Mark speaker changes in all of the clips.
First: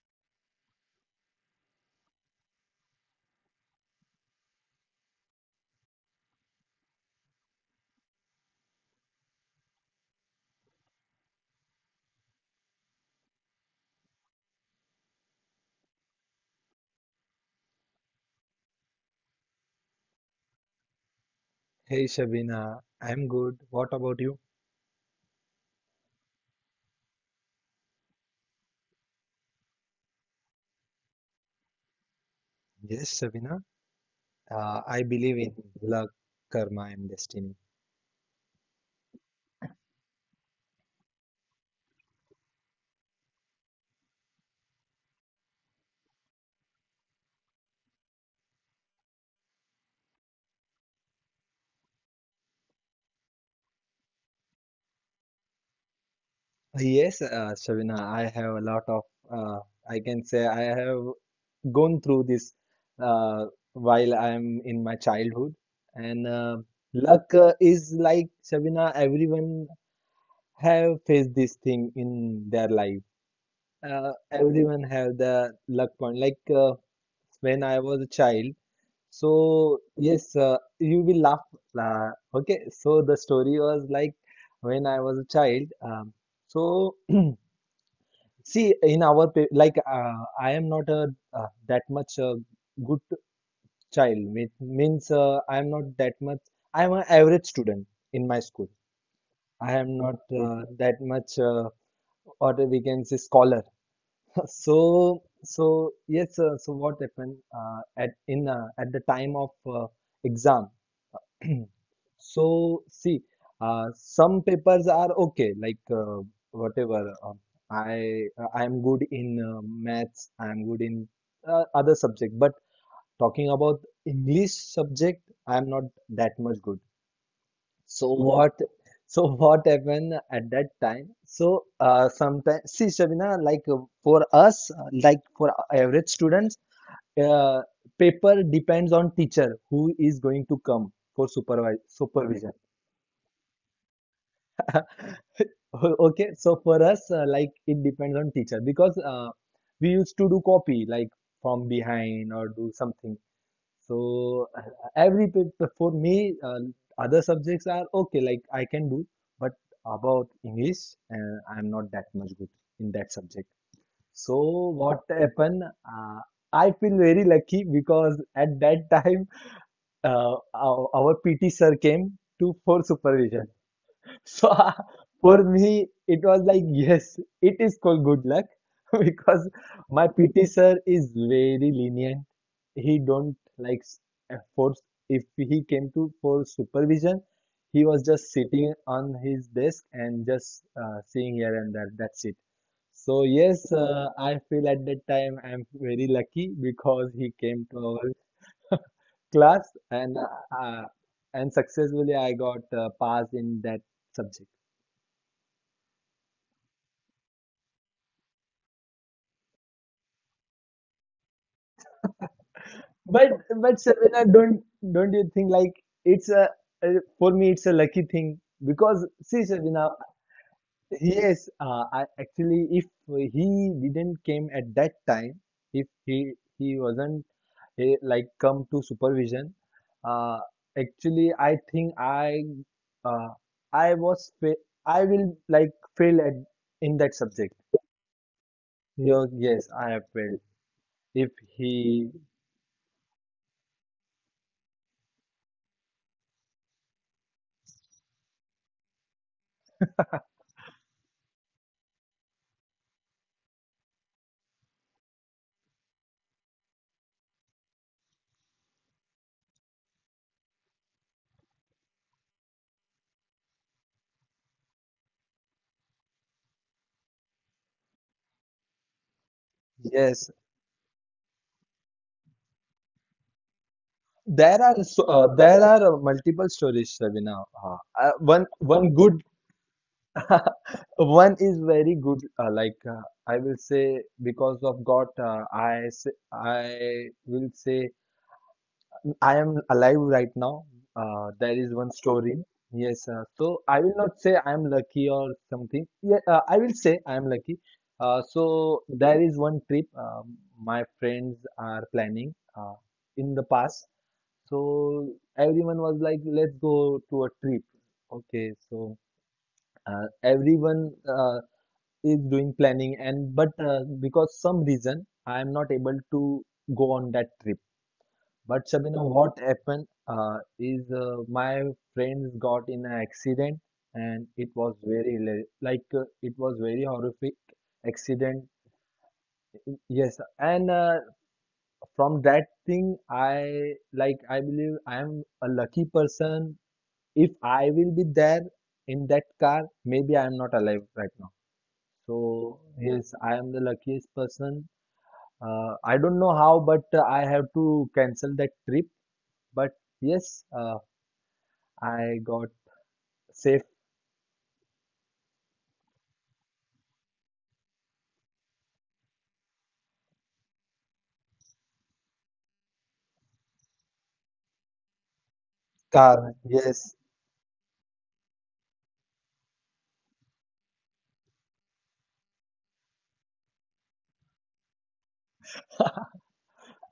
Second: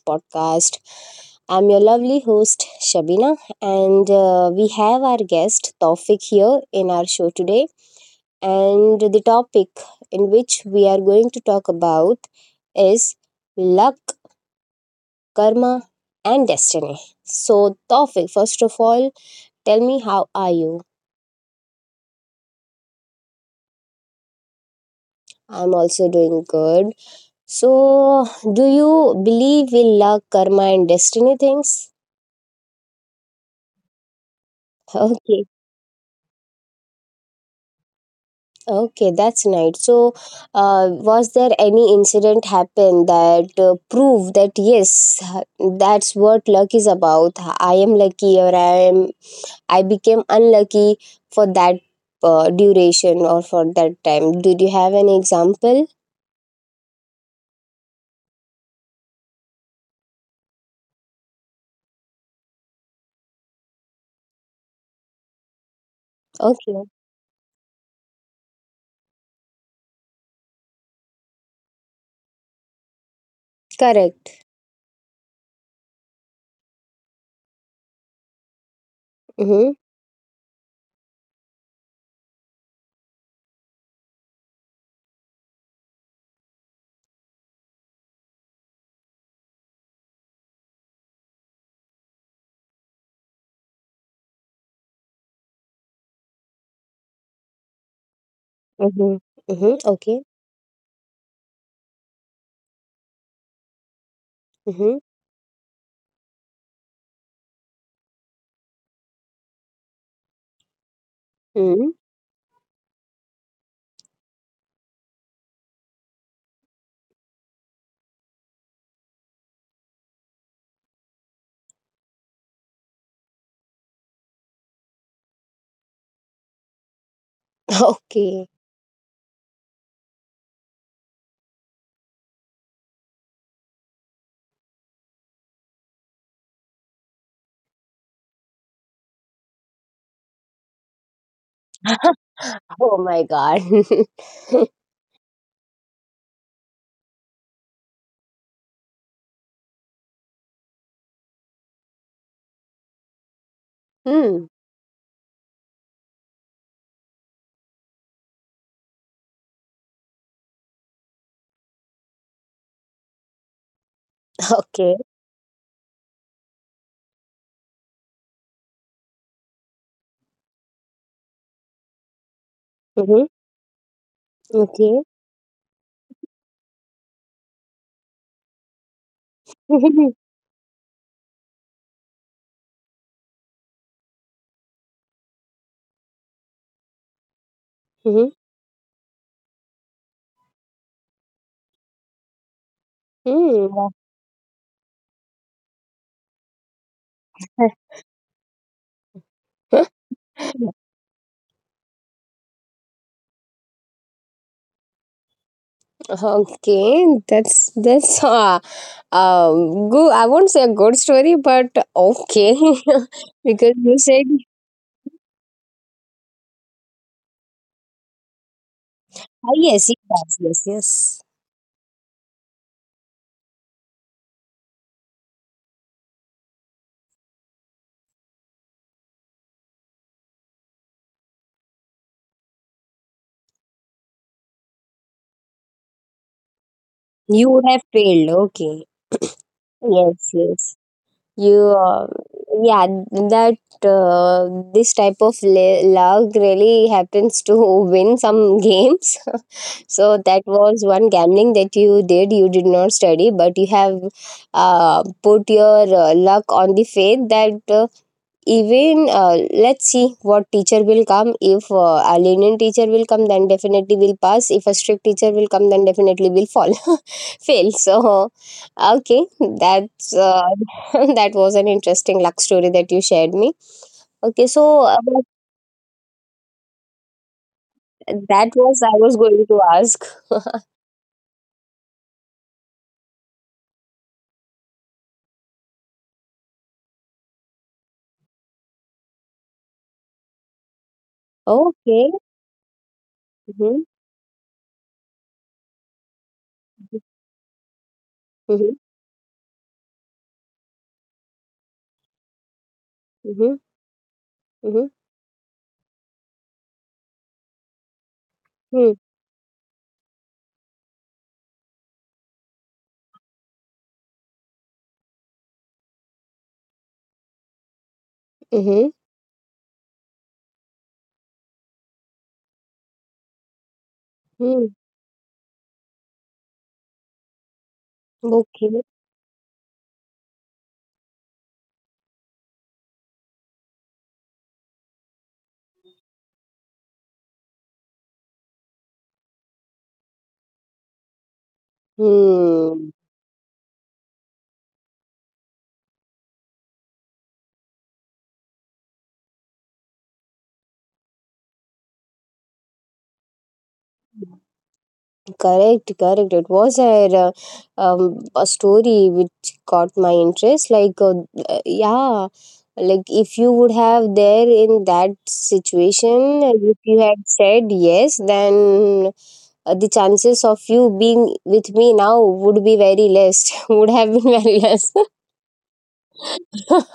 Speaker 1: podcast. I'm your lovely host, Shabina, and we have our guest, Taufik, here in our show today. And the topic in which we are going to talk about is luck, karma, and destiny. So, Taufik, first of all, tell me, how are you?
Speaker 2: Hey Shabina, I'm good. What about you?
Speaker 1: I'm also doing good. So, do you believe in luck, karma, and destiny things?
Speaker 2: Yes, Shabina, I believe
Speaker 1: Okay.
Speaker 2: in luck, karma, and destiny.
Speaker 1: Okay, that's nice. So, was there any incident happen that prove that yes, that's what luck is about? I am lucky, or I became unlucky for that duration or for that time. Did you have any example?
Speaker 2: Yes, Shabina, I have a lot of, uh, I can say I have gone through this uh, while I'm in my childhood. And
Speaker 1: Okay,
Speaker 2: luck is like, Shabina, everyone have faced this thing in their life.
Speaker 1: correct.
Speaker 2: Everyone have the luck point. Like when I was a child,
Speaker 1: Mhm.
Speaker 2: so yes, you will laugh. Okay, so the story was like when I was a child. So see, in our like I am not a that much a good child. It means I am not that much. I am an average student in my school.
Speaker 1: Mhm.
Speaker 2: I
Speaker 1: Mhm.
Speaker 2: am not
Speaker 1: Okay.
Speaker 2: that much, or we can say scholar. So
Speaker 1: Mhm.
Speaker 2: so yes. So what happened at in at the time of uh, exam?
Speaker 1: Mhm.
Speaker 2: So, see, some papers are okay, like whatever. I I am good in maths. I am good in other subject. But talking about English subject, I am not that much good. So
Speaker 1: Okay.
Speaker 2: what? So what happened at that time? So sometimes, see, Shabina, like for us, like for average students, uh, paper depends on teacher who is going to come for supervise supervision.
Speaker 1: Oh my God.
Speaker 2: Okay, so for us, like it depends on teacher because we used to do copy like from behind or do something.
Speaker 1: Hmm.
Speaker 2: So every paper for me, other subjects are okay, like I can do, but about English, I'm not that much good in that subject. So
Speaker 1: Okay.
Speaker 2: what happened? I feel very lucky because at that time, our PT sir came to for
Speaker 1: Mhm.
Speaker 2: supervision. So
Speaker 1: Okay.
Speaker 2: for me, it was like, yes, it is called good luck because my PT sir is very lenient. He don't like force. If he came to for supervision, he was
Speaker 1: Mhm.
Speaker 2: just sitting on his desk and just seeing here and there. That's it. So yes,
Speaker 1: Mhm.
Speaker 2: I feel at that time I'm very lucky because he came to our class and successfully I got passed in that subject.
Speaker 1: Okay, that's good. I won't say a good story, but okay,
Speaker 2: But
Speaker 1: because
Speaker 2: but
Speaker 1: you said.
Speaker 2: Sarvina, don't you think like it's a uh, for me it's a lucky thing because see
Speaker 1: Ah, yes,
Speaker 2: Sarvina,
Speaker 1: yes, yes, yes.
Speaker 2: yes, I actually if he didn't came at that time, if he wasn't like come to supervision, uh, actually I think uh, I was fa- I will like fail at in that
Speaker 1: You
Speaker 2: subject.
Speaker 1: would have failed. Okay,
Speaker 2: Yo, yes, I have
Speaker 1: yes,
Speaker 2: failed.
Speaker 1: yes.
Speaker 2: If
Speaker 1: you
Speaker 2: he
Speaker 1: yeah that uh, this type of luck really happens to win some games. So that was one gambling that you did. You did not study, but you have put your luck on the faith that even let's see what teacher will come. If a lenient teacher will come, then definitely will pass. If a strict teacher will come, then definitely will fall, fail. So okay, that's
Speaker 2: yes,
Speaker 1: that was an interesting luck story that you shared me. Okay,
Speaker 2: there
Speaker 1: so
Speaker 2: are so, there are multiple stories, Ravina. One
Speaker 1: that was, I
Speaker 2: one
Speaker 1: was
Speaker 2: good
Speaker 1: going to ask.
Speaker 2: One is very good. Like I will say, because of God, I will say I am alive right now. There is one
Speaker 1: Okay.
Speaker 2: story. Yes, so
Speaker 1: Mm-hmm.
Speaker 2: I will not say I am lucky or something. Yeah, I will say I am lucky.
Speaker 1: Mm-hmm.
Speaker 2: So there is one trip my friends are planning in the
Speaker 1: Mm-hmm.
Speaker 2: past.
Speaker 1: Mm-hmm.
Speaker 2: So everyone was like, let's go to a trip. Okay,
Speaker 1: Mm-hmm.
Speaker 2: so everyone is doing planning, and but because some reason, I am not able to go on that trip. But
Speaker 1: Mm-hmm.
Speaker 2: Shabina, what happened is my friends got in an accident, and it
Speaker 1: Mm-hmm,
Speaker 2: was very horrific accident.
Speaker 1: okay.
Speaker 2: Yes, and from that thing, I like I believe I am a lucky person if I will be there in that car, maybe I am not alive right now. So
Speaker 1: Hmm.
Speaker 2: yes, I am the luckiest person. I don't know how, but I have to cancel that trip. But yes, I got safe
Speaker 1: Correct, correct. It was a story which caught my interest. Like, yeah, like if you would have there in that
Speaker 2: car.
Speaker 1: situation, if
Speaker 2: Yes.
Speaker 1: you had said yes, then the chances of you being with me now would be very less. Would have been very less.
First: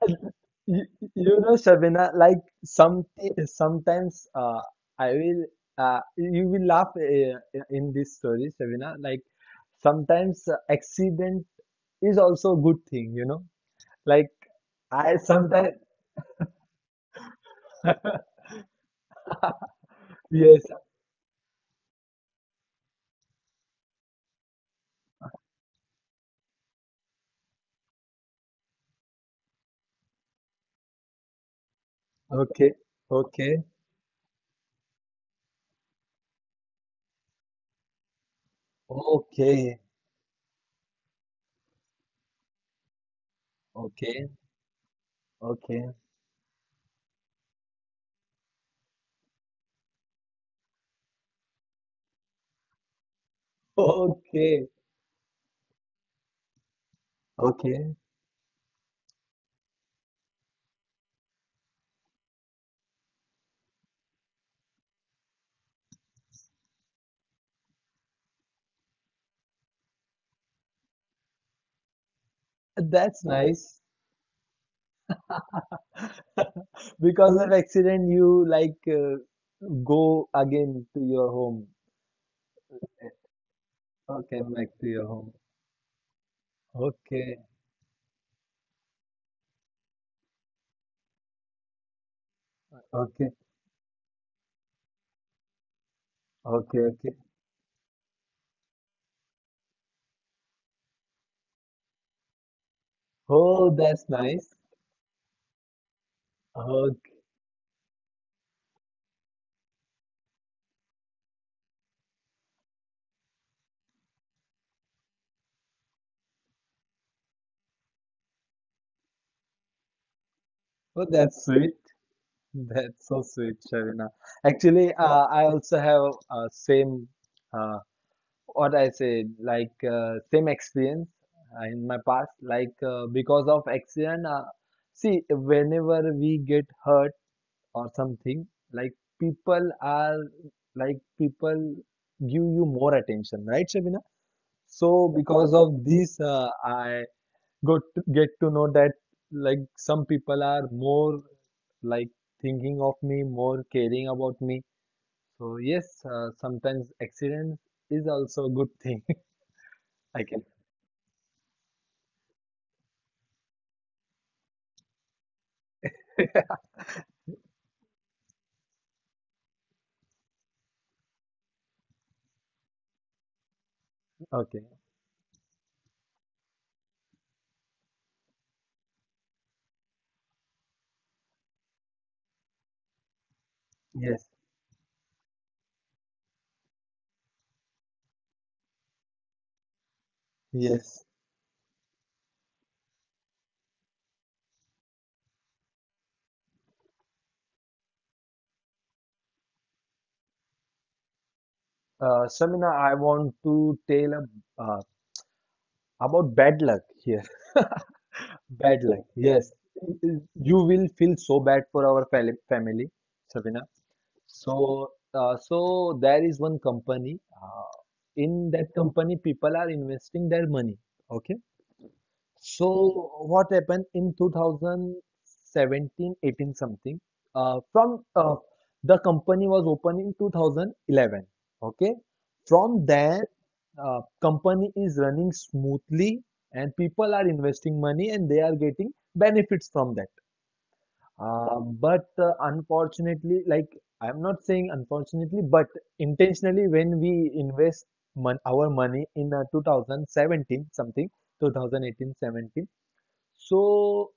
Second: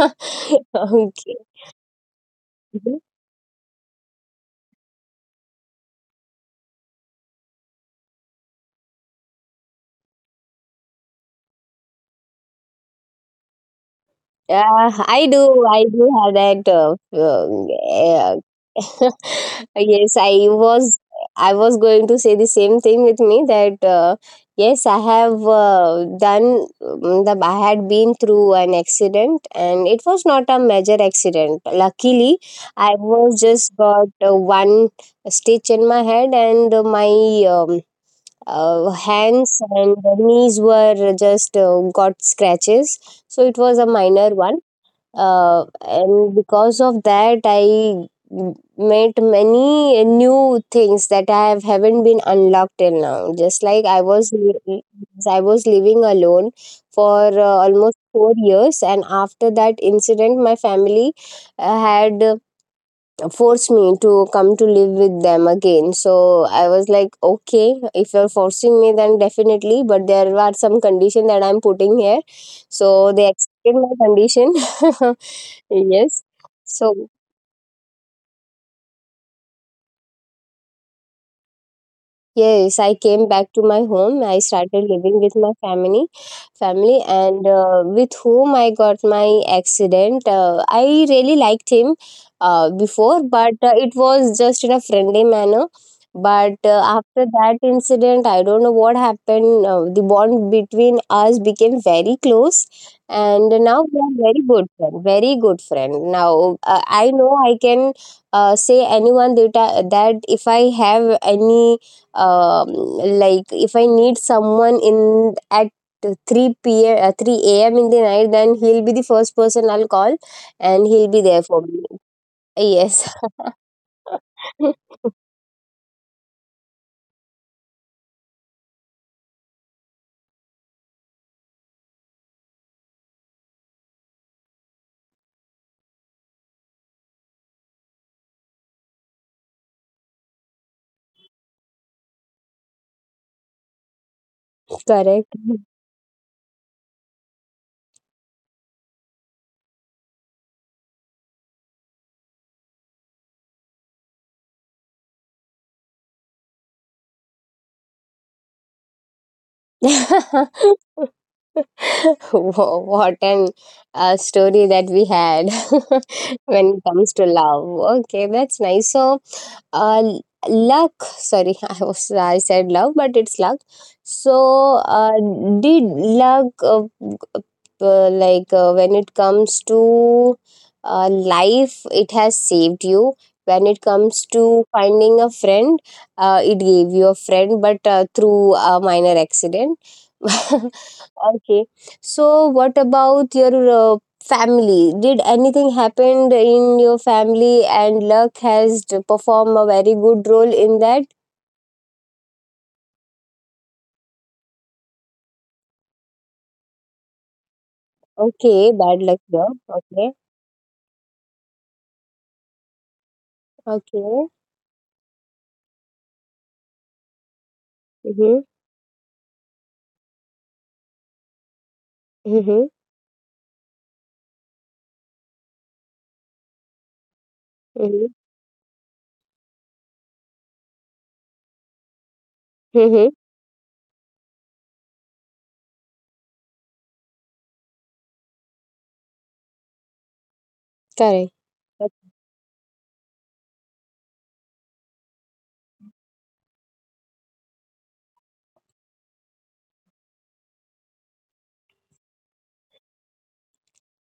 Speaker 2: You,
Speaker 1: Okay.
Speaker 2: you know, Shabina, like some sometimes I will you will laugh in this story, Shabina. Like sometimes accident is also a good thing, you know. Like
Speaker 1: Yeah,
Speaker 2: I
Speaker 1: I do.
Speaker 2: sometimes
Speaker 1: I do have that yes,
Speaker 2: yes.
Speaker 1: was I was going to say the same thing with me that yes, I have done, the I had been through an accident, and it was not a major accident. Luckily
Speaker 2: Okay.
Speaker 1: I was
Speaker 2: Okay.
Speaker 1: just got one stitch in my head, and my um, hands
Speaker 2: Okay.
Speaker 1: and knees were just got scratches, so it was a
Speaker 2: Okay.
Speaker 1: minor one.
Speaker 2: Okay.
Speaker 1: And because of that, I met many new things that I have haven't been unlocked till now. Just like I was
Speaker 2: Okay.
Speaker 1: I was living alone for
Speaker 2: Okay.
Speaker 1: almost 4 years, and after that incident my family had forced me to come to live with them again. So I was like, okay, if you're forcing me, then definitely, but there are some condition that I'm putting here. So
Speaker 2: That's
Speaker 1: they accepted
Speaker 2: nice.
Speaker 1: my condition. Yes. So,
Speaker 2: Because of accident, you like go again to your home.
Speaker 1: yes, I came back to my home.
Speaker 2: Okay,
Speaker 1: I
Speaker 2: back to
Speaker 1: started
Speaker 2: your
Speaker 1: living
Speaker 2: home.
Speaker 1: with my family,
Speaker 2: Okay.
Speaker 1: and with whom I got my accident. I really liked him before,
Speaker 2: Okay.
Speaker 1: but it was just in a friendly manner. But
Speaker 2: Okay. Okay.
Speaker 1: after that incident, I don't know what happened. The bond between us became very close, and
Speaker 2: Oh,
Speaker 1: now we
Speaker 2: that's
Speaker 1: are very
Speaker 2: nice.
Speaker 1: good friend, very good friend. Now
Speaker 2: Okay.
Speaker 1: I know I can say anyone that that if I have any um, like if I need someone in at 3 p.m. 3 a.m in the night, then he'll be the first person I'll call, and
Speaker 2: Oh,
Speaker 1: he'll be
Speaker 2: that's
Speaker 1: there for
Speaker 2: sweet.
Speaker 1: me.
Speaker 2: That's
Speaker 1: Yes.
Speaker 2: so sweet, Shavina. Actually, I also have same. uh, what I said, like same experience in my past, like because of accident. See, whenever we get hurt or something, like people are like people give you more attention, right, Shabina? So yeah,
Speaker 1: Correct.
Speaker 2: because of this, I got to get to know that like some people are more like thinking of me, more caring about me. So yes, sometimes accident is also a good thing. I can.
Speaker 1: What an story that we had, when it comes to love. Okay, that's nice. So, uh, l- luck. Sorry, I was, I said love, but it's luck.
Speaker 2: Okay.
Speaker 1: So, uh, did luck like when it comes to life, it has saved you. When it
Speaker 2: Yes.
Speaker 1: comes to finding a friend, it gave you a friend, but through a minor accident.
Speaker 2: Yes.
Speaker 1: Okay. So what about your family? Did anything happened in your family, and luck has to perform a very good role in that?
Speaker 2: Shamina, I want to tell about bad luck here.
Speaker 1: Okay,
Speaker 2: Bad
Speaker 1: bad
Speaker 2: luck.
Speaker 1: luck there.
Speaker 2: Yes.
Speaker 1: Okay.
Speaker 2: You will feel so bad for our family, Shamina.
Speaker 1: Okay.
Speaker 2: So, so there is one company.
Speaker 1: Mm-hmm.
Speaker 2: In that company, people are investing their money. Okay.
Speaker 1: Mm-hmm.
Speaker 2: So what happened in 2017, 18 something, from
Speaker 1: Mm-hmm.
Speaker 2: the company was opened in 2011. Okay. From
Speaker 1: Mm-hmm.
Speaker 2: there, company is running smoothly and people are investing money and they are getting benefits from that.
Speaker 1: Correct.
Speaker 2: But unfortunately, like I'm not saying unfortunately, but intentionally when we invest our money in 2017 something, 2018 17. So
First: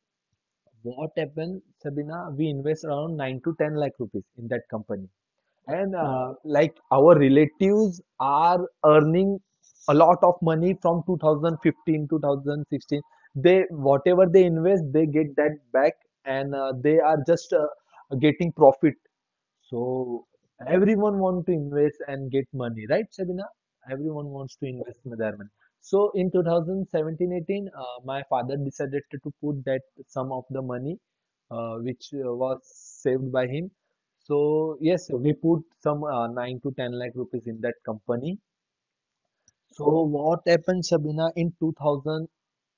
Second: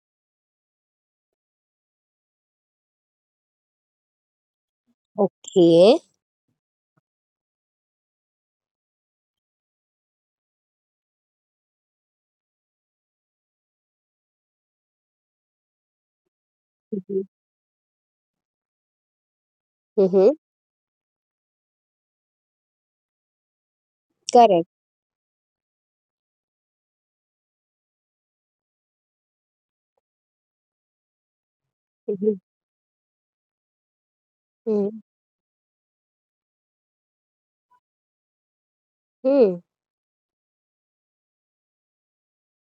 Speaker 2: what happened, Sabina? We invest around 9 to 10 lakh rupees in that company, and
Speaker 1: Okay.
Speaker 2: like our relatives are earning a lot of money from 2015, 2016. They whatever they invest, they get that back, and they are
Speaker 1: Mm-hmm.
Speaker 2: just getting profit so
Speaker 1: Mm-hmm.
Speaker 2: everyone want to invest and get money, right, Shabina? Everyone wants to
Speaker 1: Correct.
Speaker 2: invest with their money. So in 2017-18, my father decided to put that sum of the money, which
Speaker 1: Mm-hmm.
Speaker 2: was saved by him. So yes, we put some 9 to 10 lakh rupees in that company.
Speaker 1: Mm-hmm.
Speaker 2: So what happened, Shabina? In 2018,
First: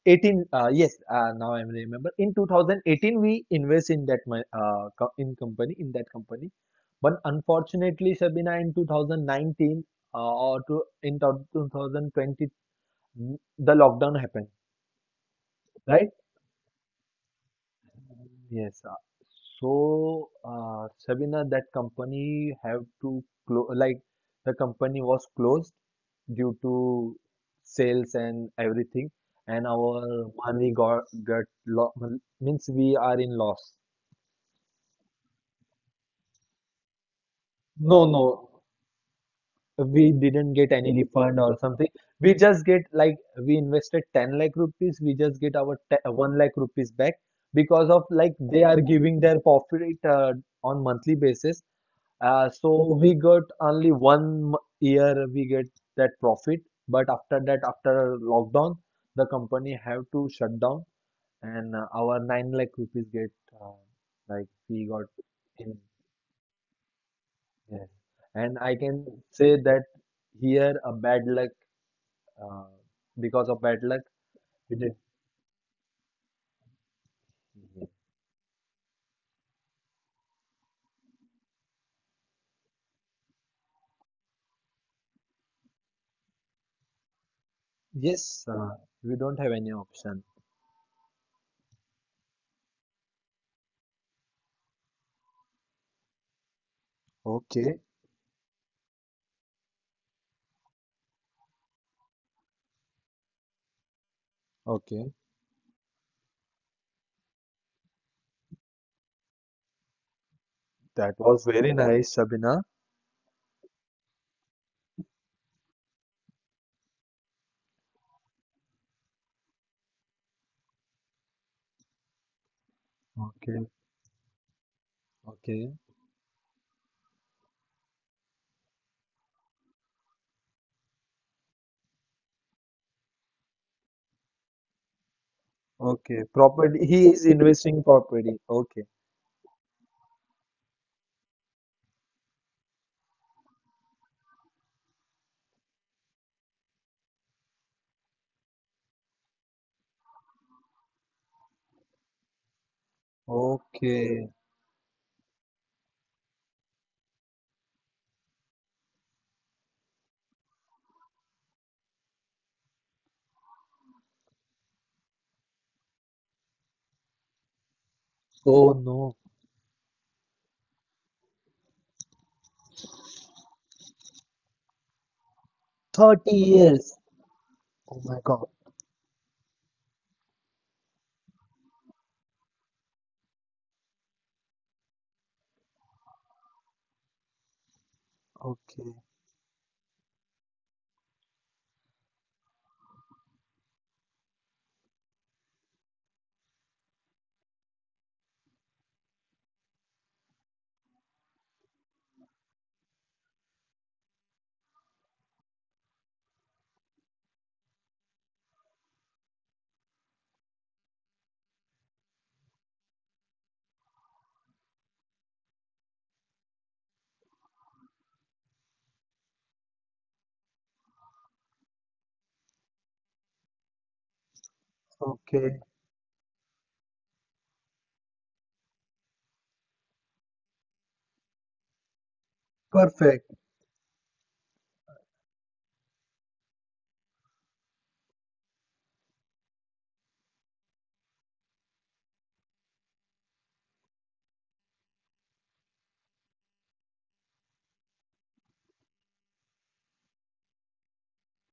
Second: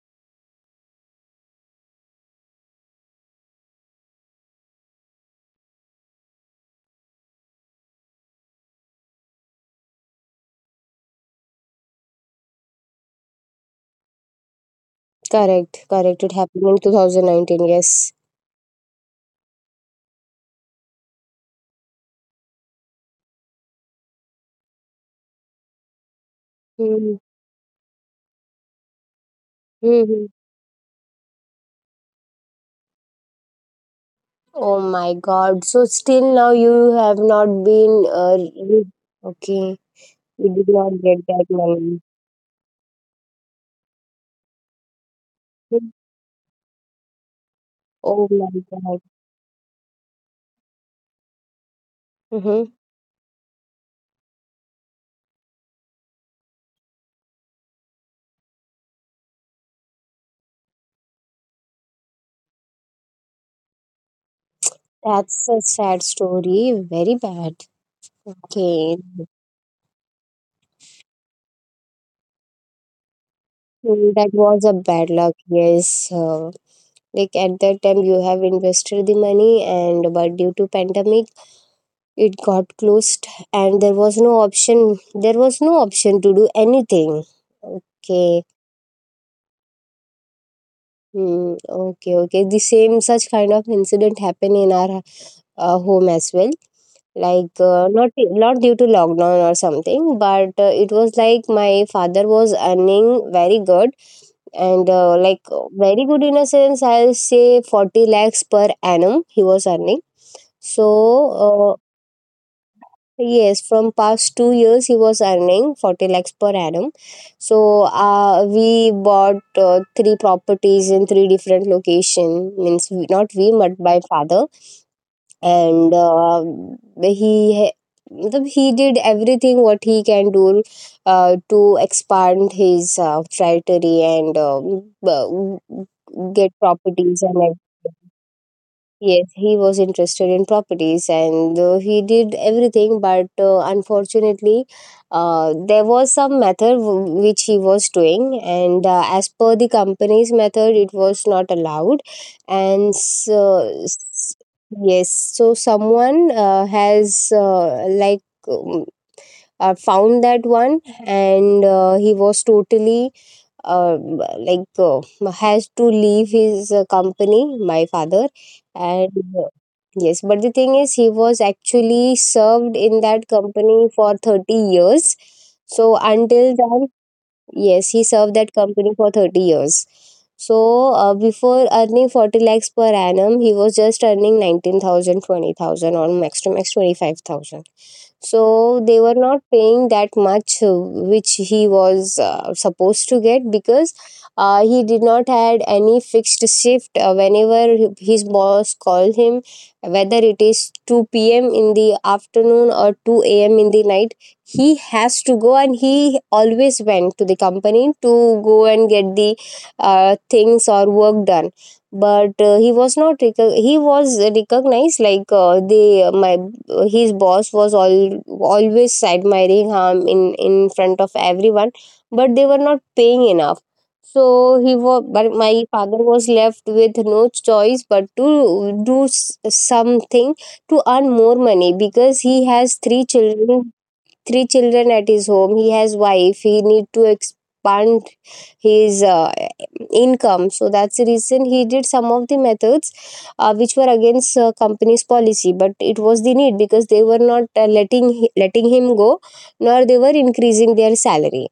Speaker 2: 18, yes, now I remember, in 2018 we invest in that in that company, but unfortunately Shabina, in 2019, or to in 2020, the lockdown happened.
Speaker 1: Correct.
Speaker 2: Right, right.
Speaker 1: Correct. It happened in 2019. Yes.
Speaker 2: Yes. So, Sabina, that company have to close, like the company was closed due to
Speaker 1: Mm-hmm.
Speaker 2: sales and everything, and
Speaker 1: Mm-hmm.
Speaker 2: our money got lo means we are in loss.
Speaker 1: Oh my God. So still now you have not
Speaker 2: No,
Speaker 1: been
Speaker 2: no,
Speaker 1: okay.
Speaker 2: we
Speaker 1: You
Speaker 2: didn't get
Speaker 1: did
Speaker 2: any
Speaker 1: not get
Speaker 2: refund
Speaker 1: that
Speaker 2: or something.
Speaker 1: money.
Speaker 2: We just get like we invested 10 lakh rupees, we just get our te 1 lakh rupees back because of
Speaker 1: Oh
Speaker 2: like they
Speaker 1: my
Speaker 2: are
Speaker 1: God.
Speaker 2: giving their profit on monthly basis. So
Speaker 1: Mm-hmm.
Speaker 2: we got only one year we get that profit, but after that, after lockdown, the company have to shut down, and our 9 lakh rupees get uh, like we got
Speaker 1: That's a
Speaker 2: in.
Speaker 1: sad story. Very bad.
Speaker 2: Yes, and I
Speaker 1: Okay.
Speaker 2: can say that here a bad luck uh, because of bad luck
Speaker 1: Mm, that was a
Speaker 2: we did.
Speaker 1: bad luck. Yes. Like at that time you have invested the money, and but due to pandemic it got closed, and there was no option. There was no option to do anything.
Speaker 2: Yes,
Speaker 1: Okay.
Speaker 2: we don't have any option.
Speaker 1: Hmm, okay, okay. The same such kind of incident happen in our home as well. Like
Speaker 2: Okay,
Speaker 1: not not due to lockdown or something, but it was like my father was earning very good, and
Speaker 2: okay,
Speaker 1: like very good in a sense. I'll say 40 lakhs per annum he was earning. So
Speaker 2: that was very
Speaker 1: uh,
Speaker 2: nice, Shabina.
Speaker 1: yes, from past 2 years he was earning 40 lakhs per annum. So we bought three properties in three different location. Means not we,
Speaker 2: Okay,
Speaker 1: but my father.
Speaker 2: okay.
Speaker 1: And he मतलब he did everything what he can do to expand his territory, and b-
Speaker 2: Okay,
Speaker 1: get
Speaker 2: property. He
Speaker 1: properties
Speaker 2: is
Speaker 1: and
Speaker 2: investing
Speaker 1: everything.
Speaker 2: property. Okay.
Speaker 1: Yes, he was interested in properties, and he did everything, but unfortunately, there was some method which he was doing, and as per the company's method, it was not allowed. And so,
Speaker 2: Okay.
Speaker 1: s- yes, so someone has like um, found that one, and he was totally uh, like has to leave his company, my father,
Speaker 2: Oh
Speaker 1: and
Speaker 2: no.
Speaker 1: uh, yes, but the thing is he was actually served in that company for 30 years. So
Speaker 2: 30
Speaker 1: until then,
Speaker 2: years.
Speaker 1: yes,
Speaker 2: Oh
Speaker 1: he
Speaker 2: my
Speaker 1: served
Speaker 2: God.
Speaker 1: that company for 30 years. So, before earning 40 lakhs per annum, he was just earning 19,000, 20,000, or max to max 25,000. So,
Speaker 2: Okay.
Speaker 1: they were not paying that much, which he was supposed to get because he did not had any fixed shift. Whenever his boss called him, whether it is 2 p.m. in the afternoon or 2 a.m. in the night, he has to go, and he always went to the company to go and get the things or work done. But he was not he was recognized. Like the my his boss was all always admiring him in front of everyone, but they were not paying enough. So he was, but
Speaker 2: Okay.
Speaker 1: my father was left with no choice but to do something to earn more money because he has three
Speaker 2: Perfect.
Speaker 1: children, three children at his home, he has wife, he need to expand his income. So that's the reason he did some of the methods which were against company's policy, but it was the need because they were not letting him go, nor they were increasing their salary.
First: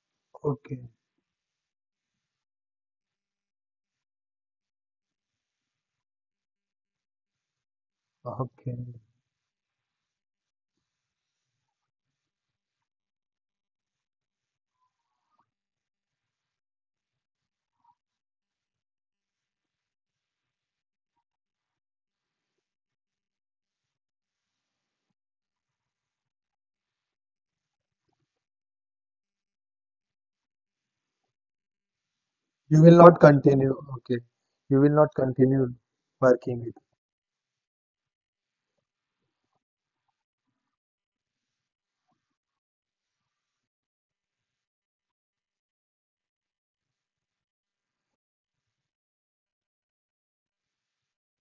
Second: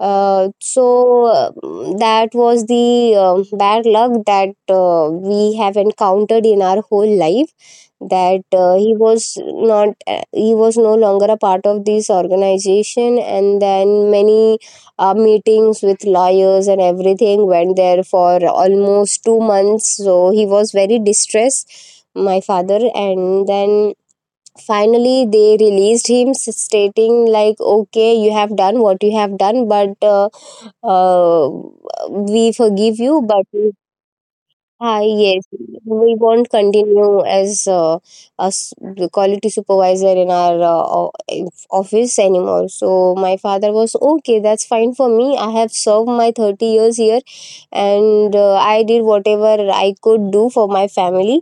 Speaker 1: uh,
Speaker 2: Okay.
Speaker 1: so uh, that was the bad luck that we have encountered in our whole life. That
Speaker 2: Okay.
Speaker 1: he was no longer a part of this organization, and then many meetings with lawyers and everything went there for almost 2 months. So he was very distressed, my father, and then finally they released him, stating like, okay, you have done what you have done, but uh, we
Speaker 2: You will
Speaker 1: forgive
Speaker 2: not
Speaker 1: you, but
Speaker 2: continue. Okay. You will
Speaker 1: ah,
Speaker 2: not
Speaker 1: yes,
Speaker 2: continue
Speaker 1: we won't
Speaker 2: working with.
Speaker 1: continue as the quality supervisor in our office anymore. So my father was okay, that's fine for me, I have served my 30 years here, and I did whatever I could do for my family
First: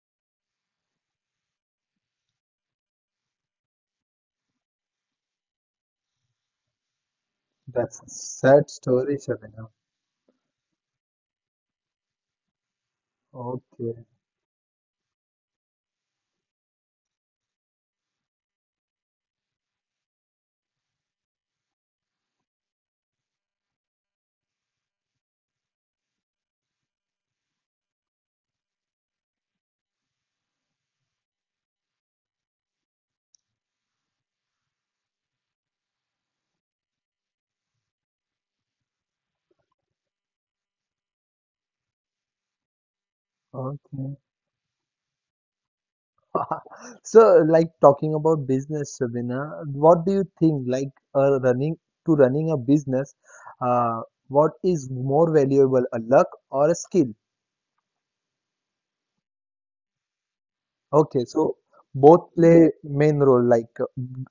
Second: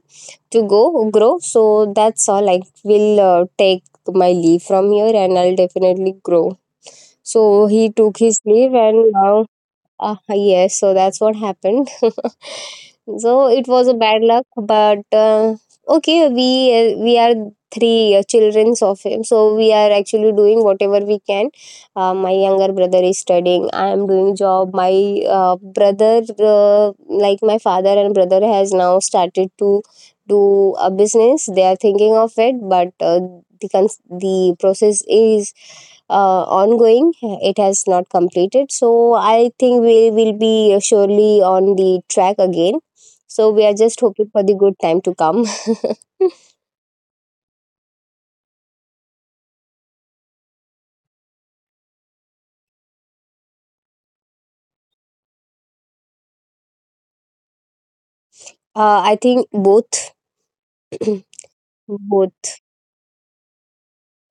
Speaker 1: to go grow. So that's all. I will take my leave from here, and I'll definitely grow. So he
Speaker 2: That's a
Speaker 1: took his
Speaker 2: sad
Speaker 1: leave, and
Speaker 2: story,
Speaker 1: now
Speaker 2: Shabana.
Speaker 1: yes, so that's what happened. So it was a
Speaker 2: Okay.
Speaker 1: bad luck, but okay, we are three childrens of him, so we are actually doing whatever we can. My younger brother is studying. I am doing job. My brother, like my father and brother, has now started to do a business. They are thinking of it, but the process is ongoing. It has not completed. So I think we will be surely on the track again. So we are just
Speaker 2: Okay.
Speaker 1: hoping for the good time to come.
Speaker 2: So, like talking about business, Sabina, what do you think? Like, running to running a business, uh, what is more valuable, a luck or a skill?
Speaker 1: I think both,
Speaker 2: Okay, so
Speaker 1: both,
Speaker 2: both play main role. Like,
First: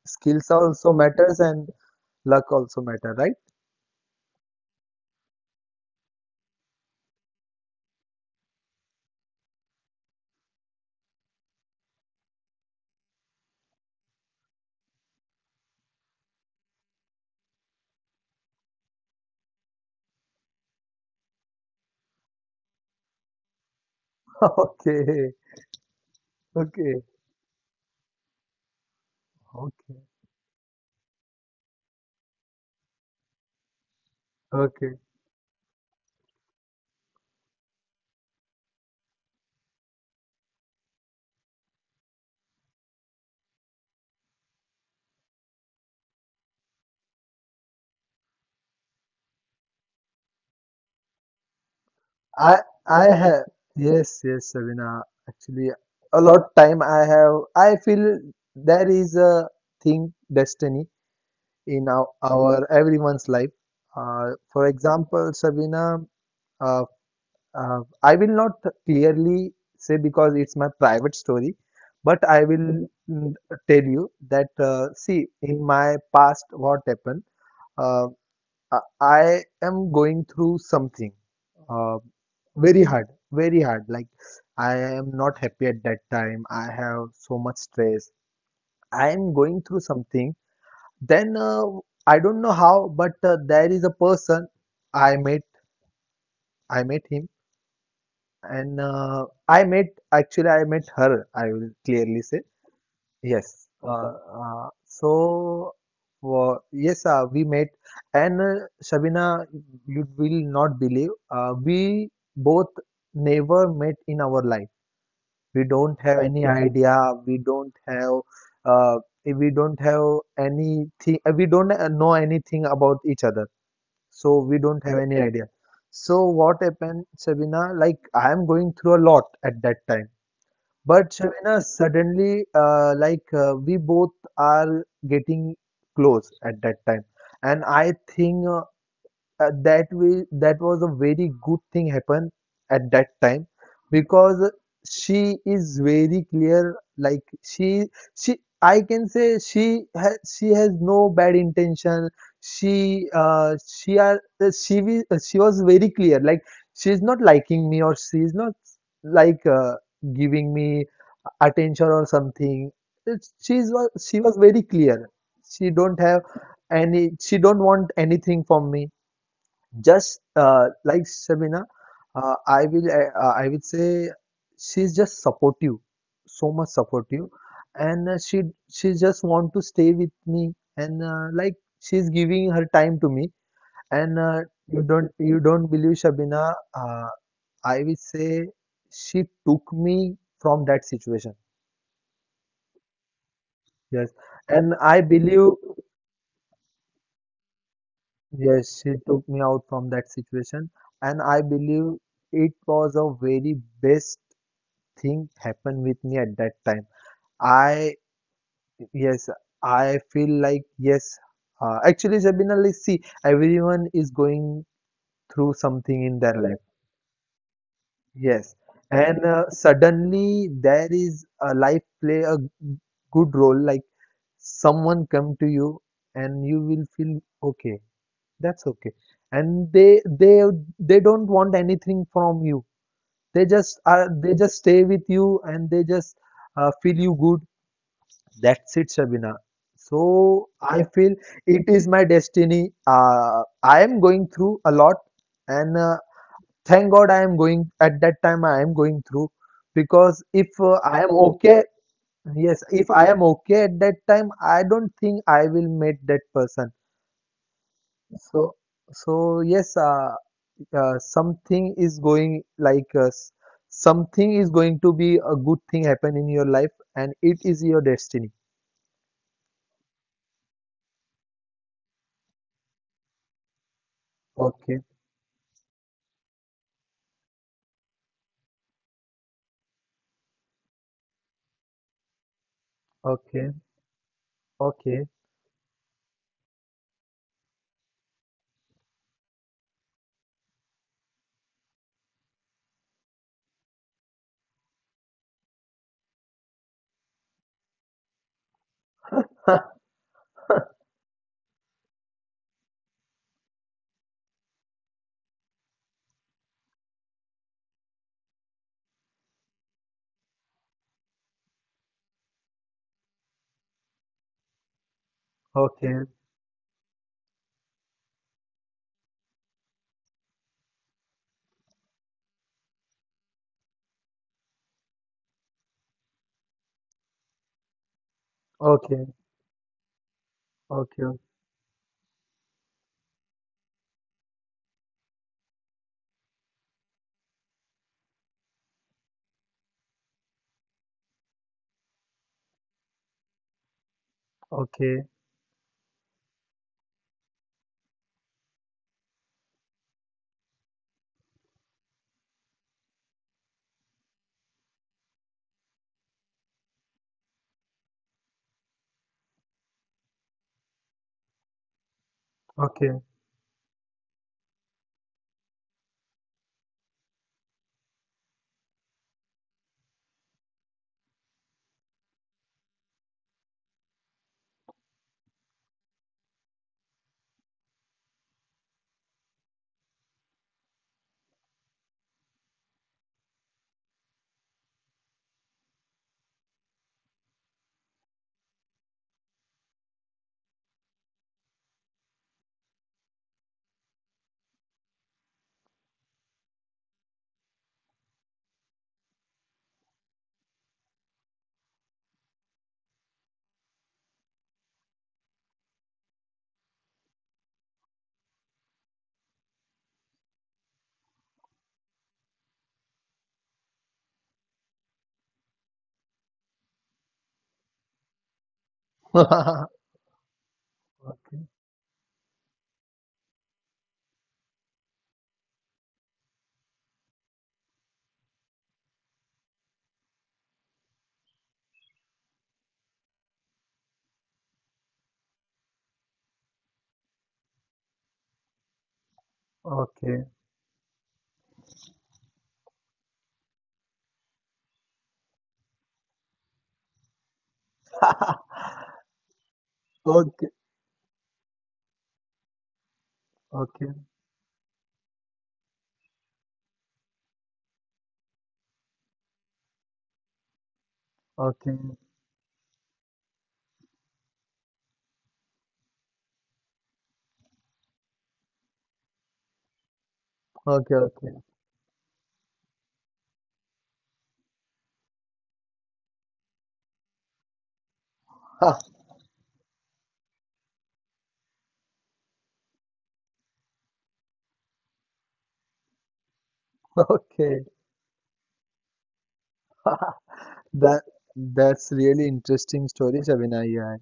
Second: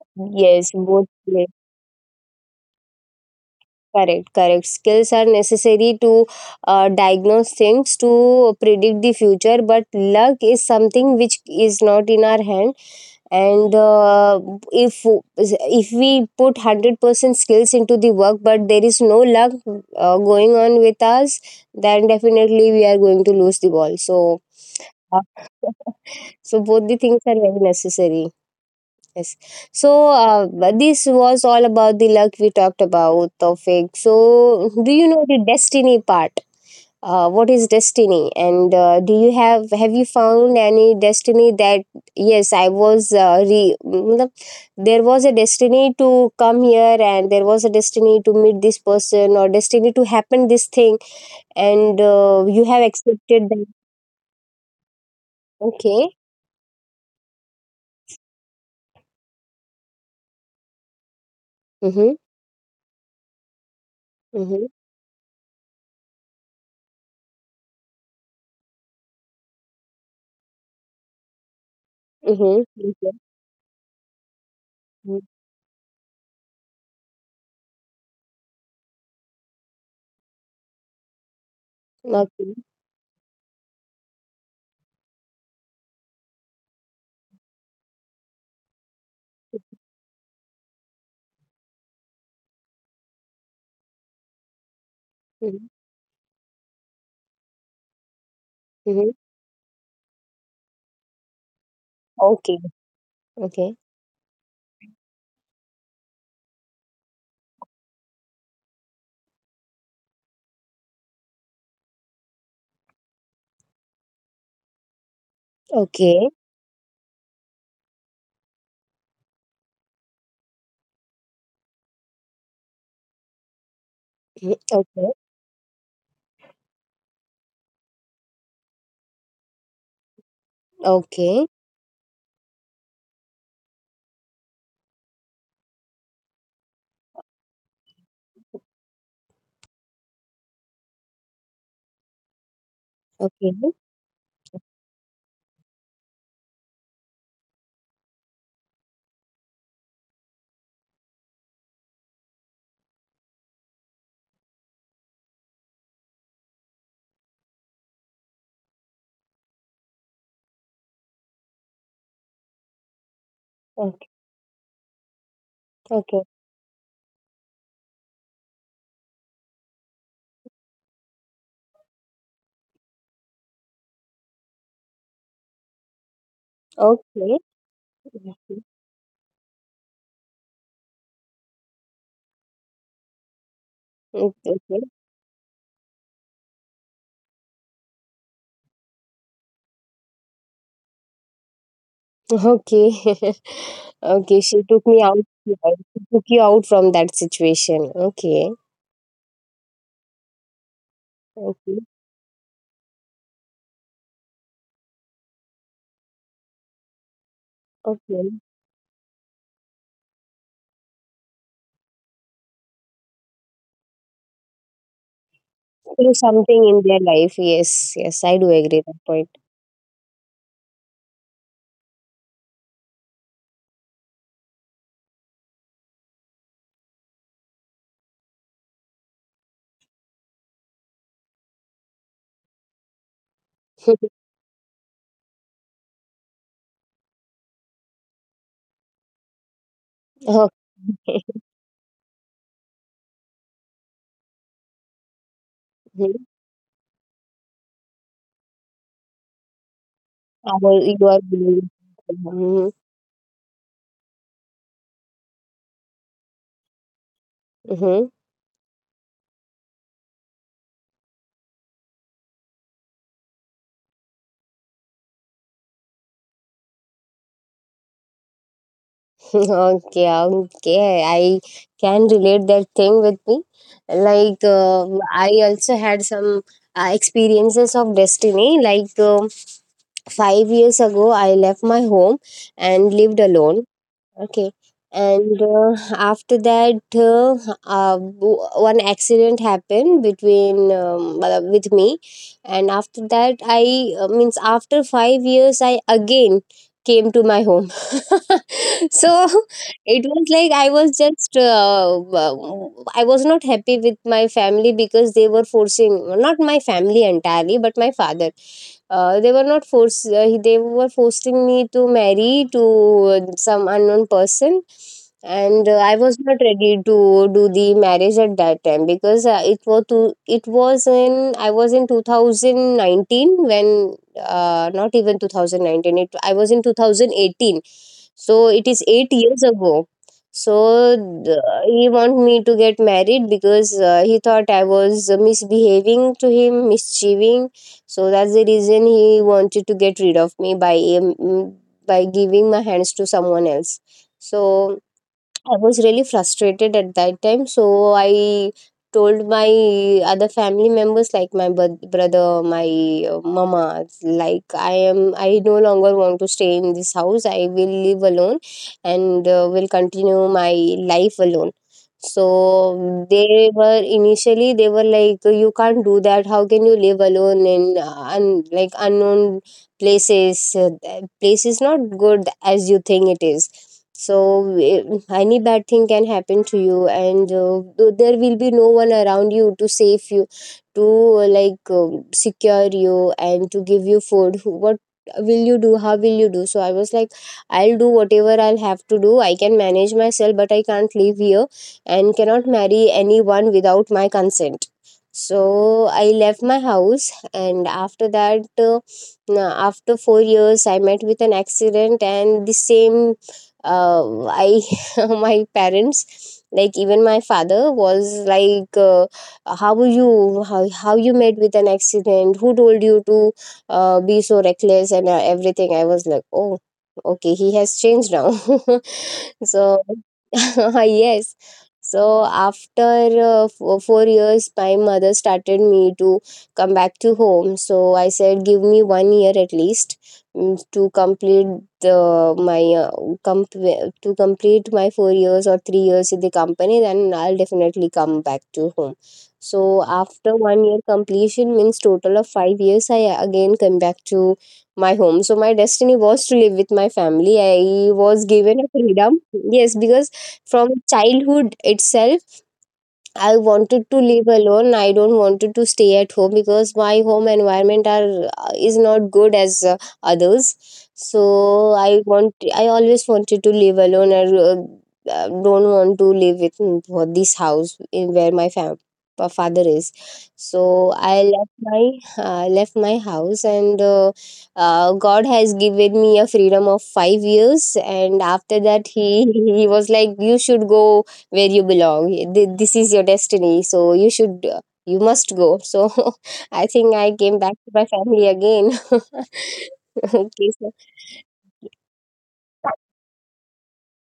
Speaker 2: skills
Speaker 1: yes,
Speaker 2: also
Speaker 1: both.
Speaker 2: matters
Speaker 1: Yes,
Speaker 2: and luck also matter, right?
Speaker 1: correct, correct. Skills are necessary to diagnose things, to predict the future, but luck is something which is not in our hand, and if if we put 100% skills into the work, but there is no luck going on with us, then definitely we are going to lose the ball. So uh,
Speaker 2: Okay,
Speaker 1: so both the
Speaker 2: okay,
Speaker 1: things are very necessary. Yes. So
Speaker 2: okay,
Speaker 1: but this was all about the luck, we talked about topic. So do
Speaker 2: okay.
Speaker 1: you know the destiny part? What is destiny? And do you have you found any destiny that, yes, I was मतलब, there was a destiny to come here, and there was a destiny to meet this person, or destiny to happen this thing. And
Speaker 2: I
Speaker 1: you have
Speaker 2: I have
Speaker 1: accepted that.
Speaker 2: yes, yes, Sabina. Actually,
Speaker 1: Okay.
Speaker 2: a lot time I have. I feel there is a thing destiny in
Speaker 1: Mm-hmm.
Speaker 2: our everyone's life. For
Speaker 1: Mm-hmm.
Speaker 2: example, Sabina, uh, I will not clearly say because it's my private story, but
Speaker 1: Mm-hmm.
Speaker 2: I will
Speaker 1: Okay.
Speaker 2: tell you that
Speaker 1: Mm.
Speaker 2: see in my past what happened. Uh, I am going through something uh,
Speaker 1: Okay.
Speaker 2: very hard, very hard. Like I am not happy at that time. I have so much stress. I am going through something, then I don't know how, but there is a person I met.
Speaker 1: Mhm.
Speaker 2: I met him, and
Speaker 1: Mhm.
Speaker 2: I met actually I met her. I will clearly say
Speaker 1: Okay. Okay.
Speaker 2: yes. So yes, we met, and Shabina, you will not believe. We both never met in our life. We don't have
Speaker 1: Okay.
Speaker 2: any idea. We don't have. Uh, we don't have anything. We don't know anything about each other, so
Speaker 1: Mhm.
Speaker 2: we don't have
Speaker 1: Okay.
Speaker 2: any idea. So what happened, Sabina? Like I am going through a lot at that time, but
Speaker 1: Okay.
Speaker 2: Sabina suddenly, like we both are getting close at that time, and I think. That way that was a very good thing happened at that time,
Speaker 1: Okay.
Speaker 2: because she is very clear. Like she I can say she has no bad intention. She was very clear. Like she's not liking me, or she's not, like uh, giving me attention or something.
Speaker 1: Okay.
Speaker 2: She was very clear. She don't
Speaker 1: Okay.
Speaker 2: have any, she don't want anything from me. Just like Shabina, I will say she's just supportive, so much supportive.
Speaker 1: Okay.
Speaker 2: And
Speaker 1: Okay.
Speaker 2: she just want to stay with me. And she's giving her time to me. And
Speaker 1: Okay.
Speaker 2: you don't believe, Shabina. I will say she took me from that situation.
Speaker 1: Okay.
Speaker 2: Yes,
Speaker 1: Okay, she
Speaker 2: and
Speaker 1: took me
Speaker 2: I
Speaker 1: out,
Speaker 2: believe,
Speaker 1: right? She took you out from that situation. Okay.
Speaker 2: yes, she took me out from that situation. And I
Speaker 1: Okay.
Speaker 2: believe it was a very best thing happened with me at that time. I,
Speaker 1: Okay.
Speaker 2: yes, I feel like, yes, actually, Sabina, like, see, everyone is going through something
Speaker 1: Through
Speaker 2: in their life.
Speaker 1: something in their life. Yes. Yes, I do
Speaker 2: Yes.
Speaker 1: agree that
Speaker 2: And
Speaker 1: point.
Speaker 2: suddenly there is a life play good role, like someone come to you, and you will feel okay, that's okay. And they don't want anything from you. They just stay with you, and they just, feel you good. That's it, Shabina. So
Speaker 1: Okay.
Speaker 2: I feel it is my destiny. I am going through a lot, and
Speaker 1: Mhm.
Speaker 2: thank God I am going at that time. I am going through, because if,
Speaker 1: I will,
Speaker 2: I
Speaker 1: you
Speaker 2: am
Speaker 1: are
Speaker 2: okay,
Speaker 1: being.
Speaker 2: yes,
Speaker 1: Mhm.
Speaker 2: if I am okay at that time, I don't think I will meet that person.
Speaker 1: Mhm.
Speaker 2: So, so, yes, something is going, like something is going to be a good thing happen in your life, and it is your destiny.
Speaker 1: Okay, okay. I can relate that thing with me. Like,
Speaker 2: Okay,
Speaker 1: I also had some experiences of destiny. Like, 5 years ago, I left my home and lived
Speaker 2: okay,
Speaker 1: alone. Okay.
Speaker 2: okay.
Speaker 1: And after that, one accident happened between well, with me, and after that, I means after 5 years, I again came to my home. So it was like I was just I was not happy with my family, because they were forcing, not my family entirely, but my father. They were not forced. They were forcing me to marry to some unknown person, and I
Speaker 2: Okay,
Speaker 1: was not ready to do the marriage at that time, because it was to, it was in, I was in 2019, when not even 2019. It I was in 2018, so it is
Speaker 2: okay,
Speaker 1: 8 years ago.
Speaker 2: okay,
Speaker 1: So th- he want me to get married because he thought I was misbehaving to him, mischieving. So that's the reason he wanted to get rid of me by by giving my hands to someone else. So
Speaker 2: okay,
Speaker 1: I was really frustrated at that time, so I told my other family members, like my brother, my mama, like, I no longer want to stay in this house. I will live alone, and will continue my life alone.
Speaker 2: okay,
Speaker 1: So they were, initially they were like, you can't do that. How can you live alone in like unknown places? Place is not good as you think it is, so any bad thing can happen to you, and there will be no one around you to save you, to like secure you and to give you food. What will you do? How will you do? So I was like, I'll do whatever I'll have to do. I can manage myself, but I can't live here and cannot marry anyone without my consent. So I left my house, and after that, uh, now, after 4 years, I met with an accident, and the same, uh, I, my parents, like even my father was like, "How were you? How you met with an accident? Who told you to be so reckless and everything?" I was like, "Oh, okay, he has changed now."
Speaker 2: okay,
Speaker 1: So yes. So after 4 years, my mother started me to come back to home. So I said, give me 1 year at least, to complete the my uh, to complete my 4 years or 3 years in the company. Then I'll definitely come back to home. So
Speaker 2: okay,
Speaker 1: after 1 year completion means total of 5 years, I again come back to my home. So my destiny was to live with my family. I was given a freedom. Yes, because from childhood itself I wanted
Speaker 2: okay,
Speaker 1: to live alone. I don't wanted to stay at home because my home environment are is not good as others. So
Speaker 2: okay,
Speaker 1: I always wanted to live alone. I don't want to live with for this house in where my father is. So
Speaker 2: okay,
Speaker 1: I
Speaker 2: okay.
Speaker 1: left my house, and God has given me a freedom of 5 years, and after that, he he was like, "You should go where you belong. This is your destiny, so you should you must go." So I think I came back
Speaker 2: Okay.
Speaker 1: to my family again. Okay. So
Speaker 2: That that's really interesting story, Shabina, you had.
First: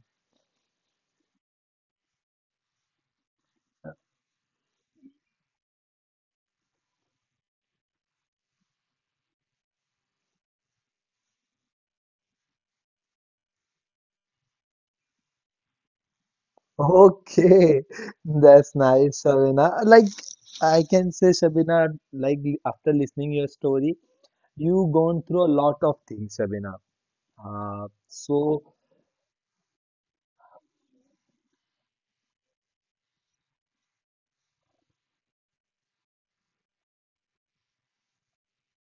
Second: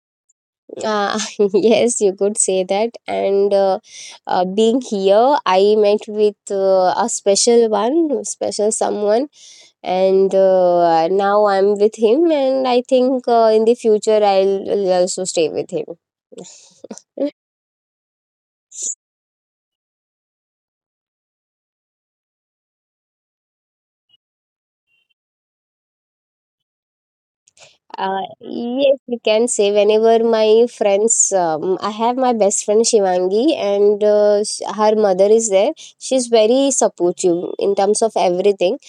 Speaker 1: uh, yes, you could say that. And being here, I met with a special one, special someone, and now I'm with him. And I think in the future, I'll also stay with him.
Speaker 2: Okay, that's nice, Shabina. Like I can say, Shabina, like after listening your story, you gone through a lot of things, Shabina. Uh, so
Speaker 1: Yes, you can say, whenever my friends, I have my best friend Shivangi, and her mother is there. She's very supportive in terms of everything.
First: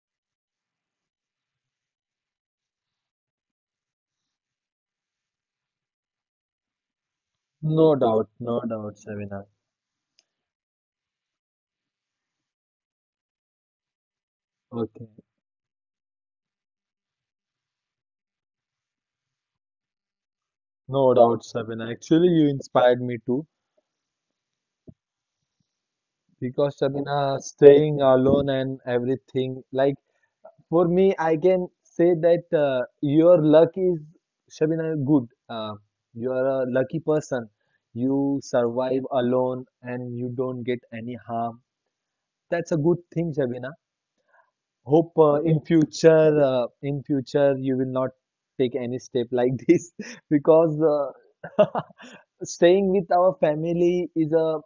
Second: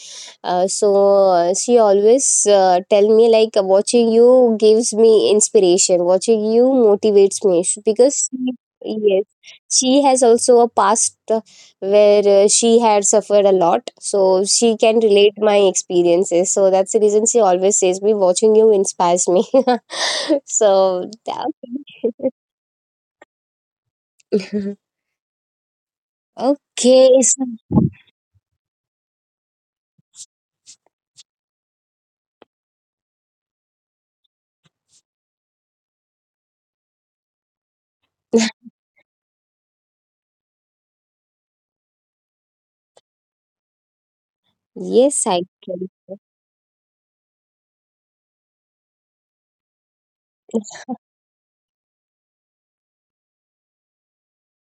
Speaker 1: So she always tell me like, watching you gives me inspiration. Watching you motivates me
Speaker 2: no doubt,
Speaker 1: because
Speaker 2: no doubt,
Speaker 1: yes,
Speaker 2: Shabina.
Speaker 1: she has also a past where she had suffered a lot, so she can
Speaker 2: Okay.
Speaker 1: relate my experiences. So that's the reason she always says me, watching you inspires me. So
Speaker 2: No doubt,
Speaker 1: that.
Speaker 2: Sabina. Actually, you inspired me too, because
Speaker 1: Okay.
Speaker 2: Sabina,
Speaker 1: So
Speaker 2: staying alone and everything, like for me, I can say that your luck is Shabina good. You are a lucky person. You survive alone and you don't get any harm. That's a good thing, Shabina. Hope,
Speaker 1: yes, I can.
Speaker 2: in future, you will not take any step like this, because uh, staying with our family is a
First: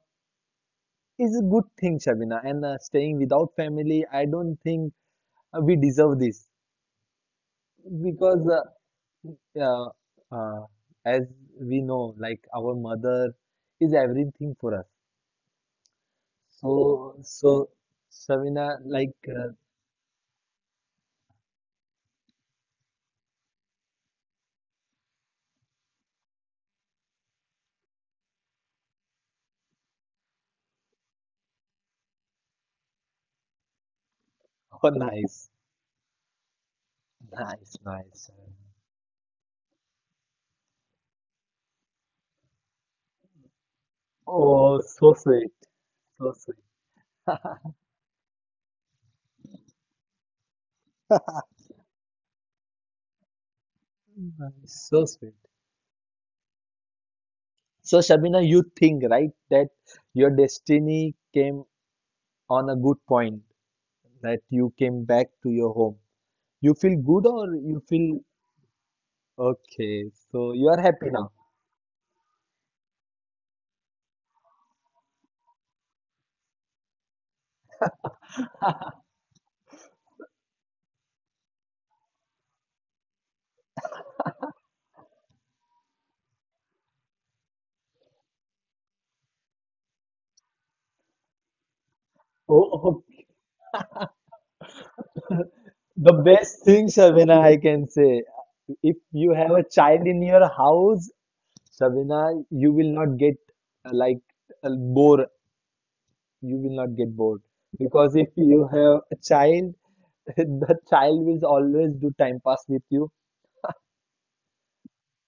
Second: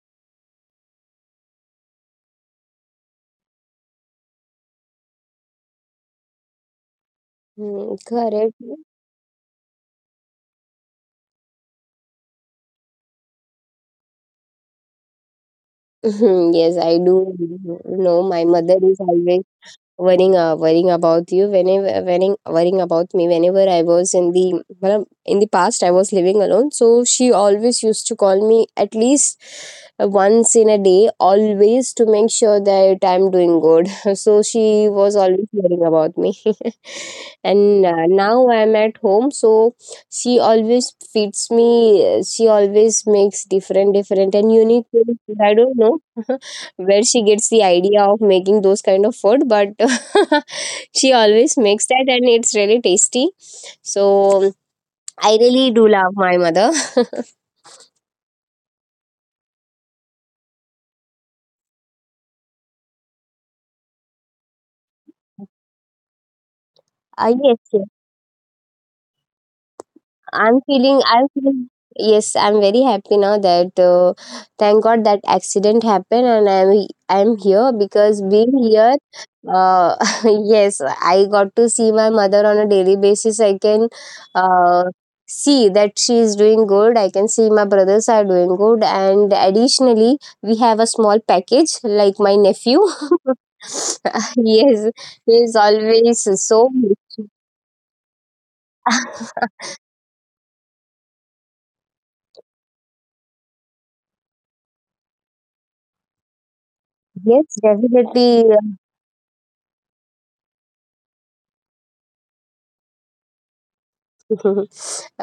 Speaker 2: is a good thing, Shabina. And staying without family, I don't think we deserve this,
Speaker 1: Hmm.
Speaker 2: because
Speaker 1: Correct.
Speaker 2: uh, uh, as we know, like our mother is everything for us.
Speaker 1: Yes, I
Speaker 2: So,
Speaker 1: do.
Speaker 2: so
Speaker 1: You know, my
Speaker 2: Shabina,
Speaker 1: mother is
Speaker 2: like,
Speaker 1: always worrying, worrying about you, whenever worrying about me whenever I was in the, well, in the past, I was living alone, so she always used to call me at least once in a day, always to make sure that I'm doing good. So
Speaker 2: oh,
Speaker 1: she was always
Speaker 2: nice,
Speaker 1: worrying about me.
Speaker 2: nice,
Speaker 1: And
Speaker 2: nice.
Speaker 1: now I'm at home, so she always feeds me. She always makes different different and
Speaker 2: Oh,
Speaker 1: unique things. I don't know
Speaker 2: so sweet,
Speaker 1: where she gets the idea of making those kind of food, but she always makes that and it's really tasty. So
Speaker 2: nice, so
Speaker 1: I
Speaker 2: sweet.
Speaker 1: really do love my mother. uh,
Speaker 2: So, Shabina, you think, right, that your destiny came on a good point, that you came back to your home. You feel good,
Speaker 1: yes,
Speaker 2: or
Speaker 1: yes.
Speaker 2: you feel okay? So you are
Speaker 1: I'm
Speaker 2: happy now.
Speaker 1: feeling, yes, I'm very happy now that thank God that accident happened, and I'm here because being here, uh, yes, I got to see my mother on a daily basis. I can uh, see that she is doing good. I can see my brothers are doing good. And additionally, we have a small package, like my
Speaker 2: Oh,
Speaker 1: nephew.
Speaker 2: oh,
Speaker 1: Yes, he is
Speaker 2: the
Speaker 1: always
Speaker 2: best
Speaker 1: so.
Speaker 2: thing, Shabina, I can say. If you have a child in your house, Shabina, you will not get, uh, like bored. You will not get bored,
Speaker 1: Yes,
Speaker 2: because if
Speaker 1: definitely.
Speaker 2: you have a child, the child will always do time pass with you.
Speaker 1: Mhm.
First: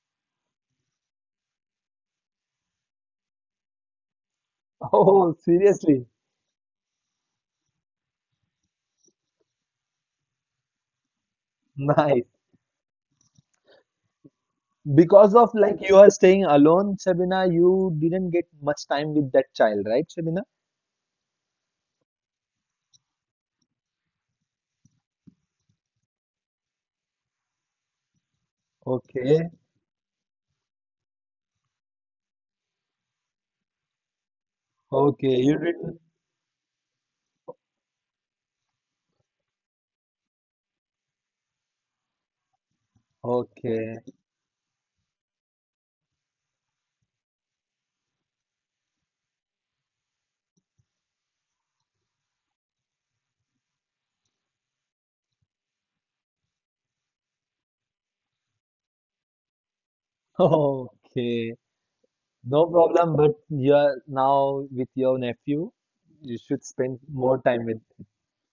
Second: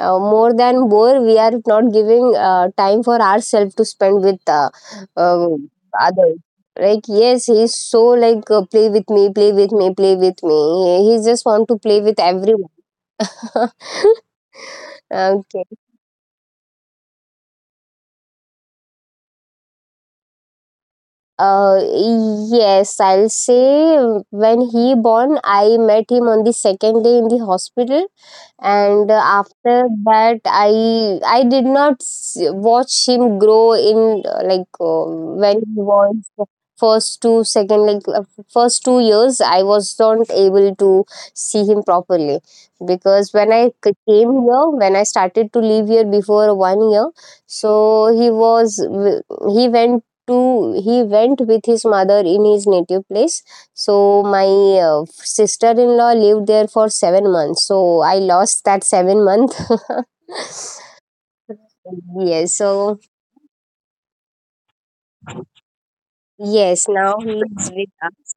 Speaker 1: More than more, we are not giving time for ourselves to spend with
Speaker 2: Oh,
Speaker 1: uh,
Speaker 2: seriously,
Speaker 1: others. Like, yes, he's so like, play with me, play with me, play with me. He just want to play with
Speaker 2: nice.
Speaker 1: everyone.
Speaker 2: Because of
Speaker 1: Okay.
Speaker 2: like you are staying alone, Shabina, you didn't get much time with that child, right, Shabina?
Speaker 1: Uh, yes, I'll say, when he born, I met him on the second day in the hospital, and
Speaker 2: Okay.
Speaker 1: after that, I did not watch him grow in, like,
Speaker 2: Okay,
Speaker 1: when
Speaker 2: you
Speaker 1: he
Speaker 2: didn't.
Speaker 1: was first 2 second, like, first 2 years, I was not able to see him properly, because when I
Speaker 2: Okay,
Speaker 1: came here, when I started to live here before 1 year, so he was he went to he went with his mother in his native place. So my uh, sister-in-law lived there for 7 months, so I lost that 7 month.
Speaker 2: okay,
Speaker 1: Yes,
Speaker 2: no
Speaker 1: so
Speaker 2: problem. But you are now with your nephew. You should spend
Speaker 1: yes, now
Speaker 2: more time with.
Speaker 1: he's with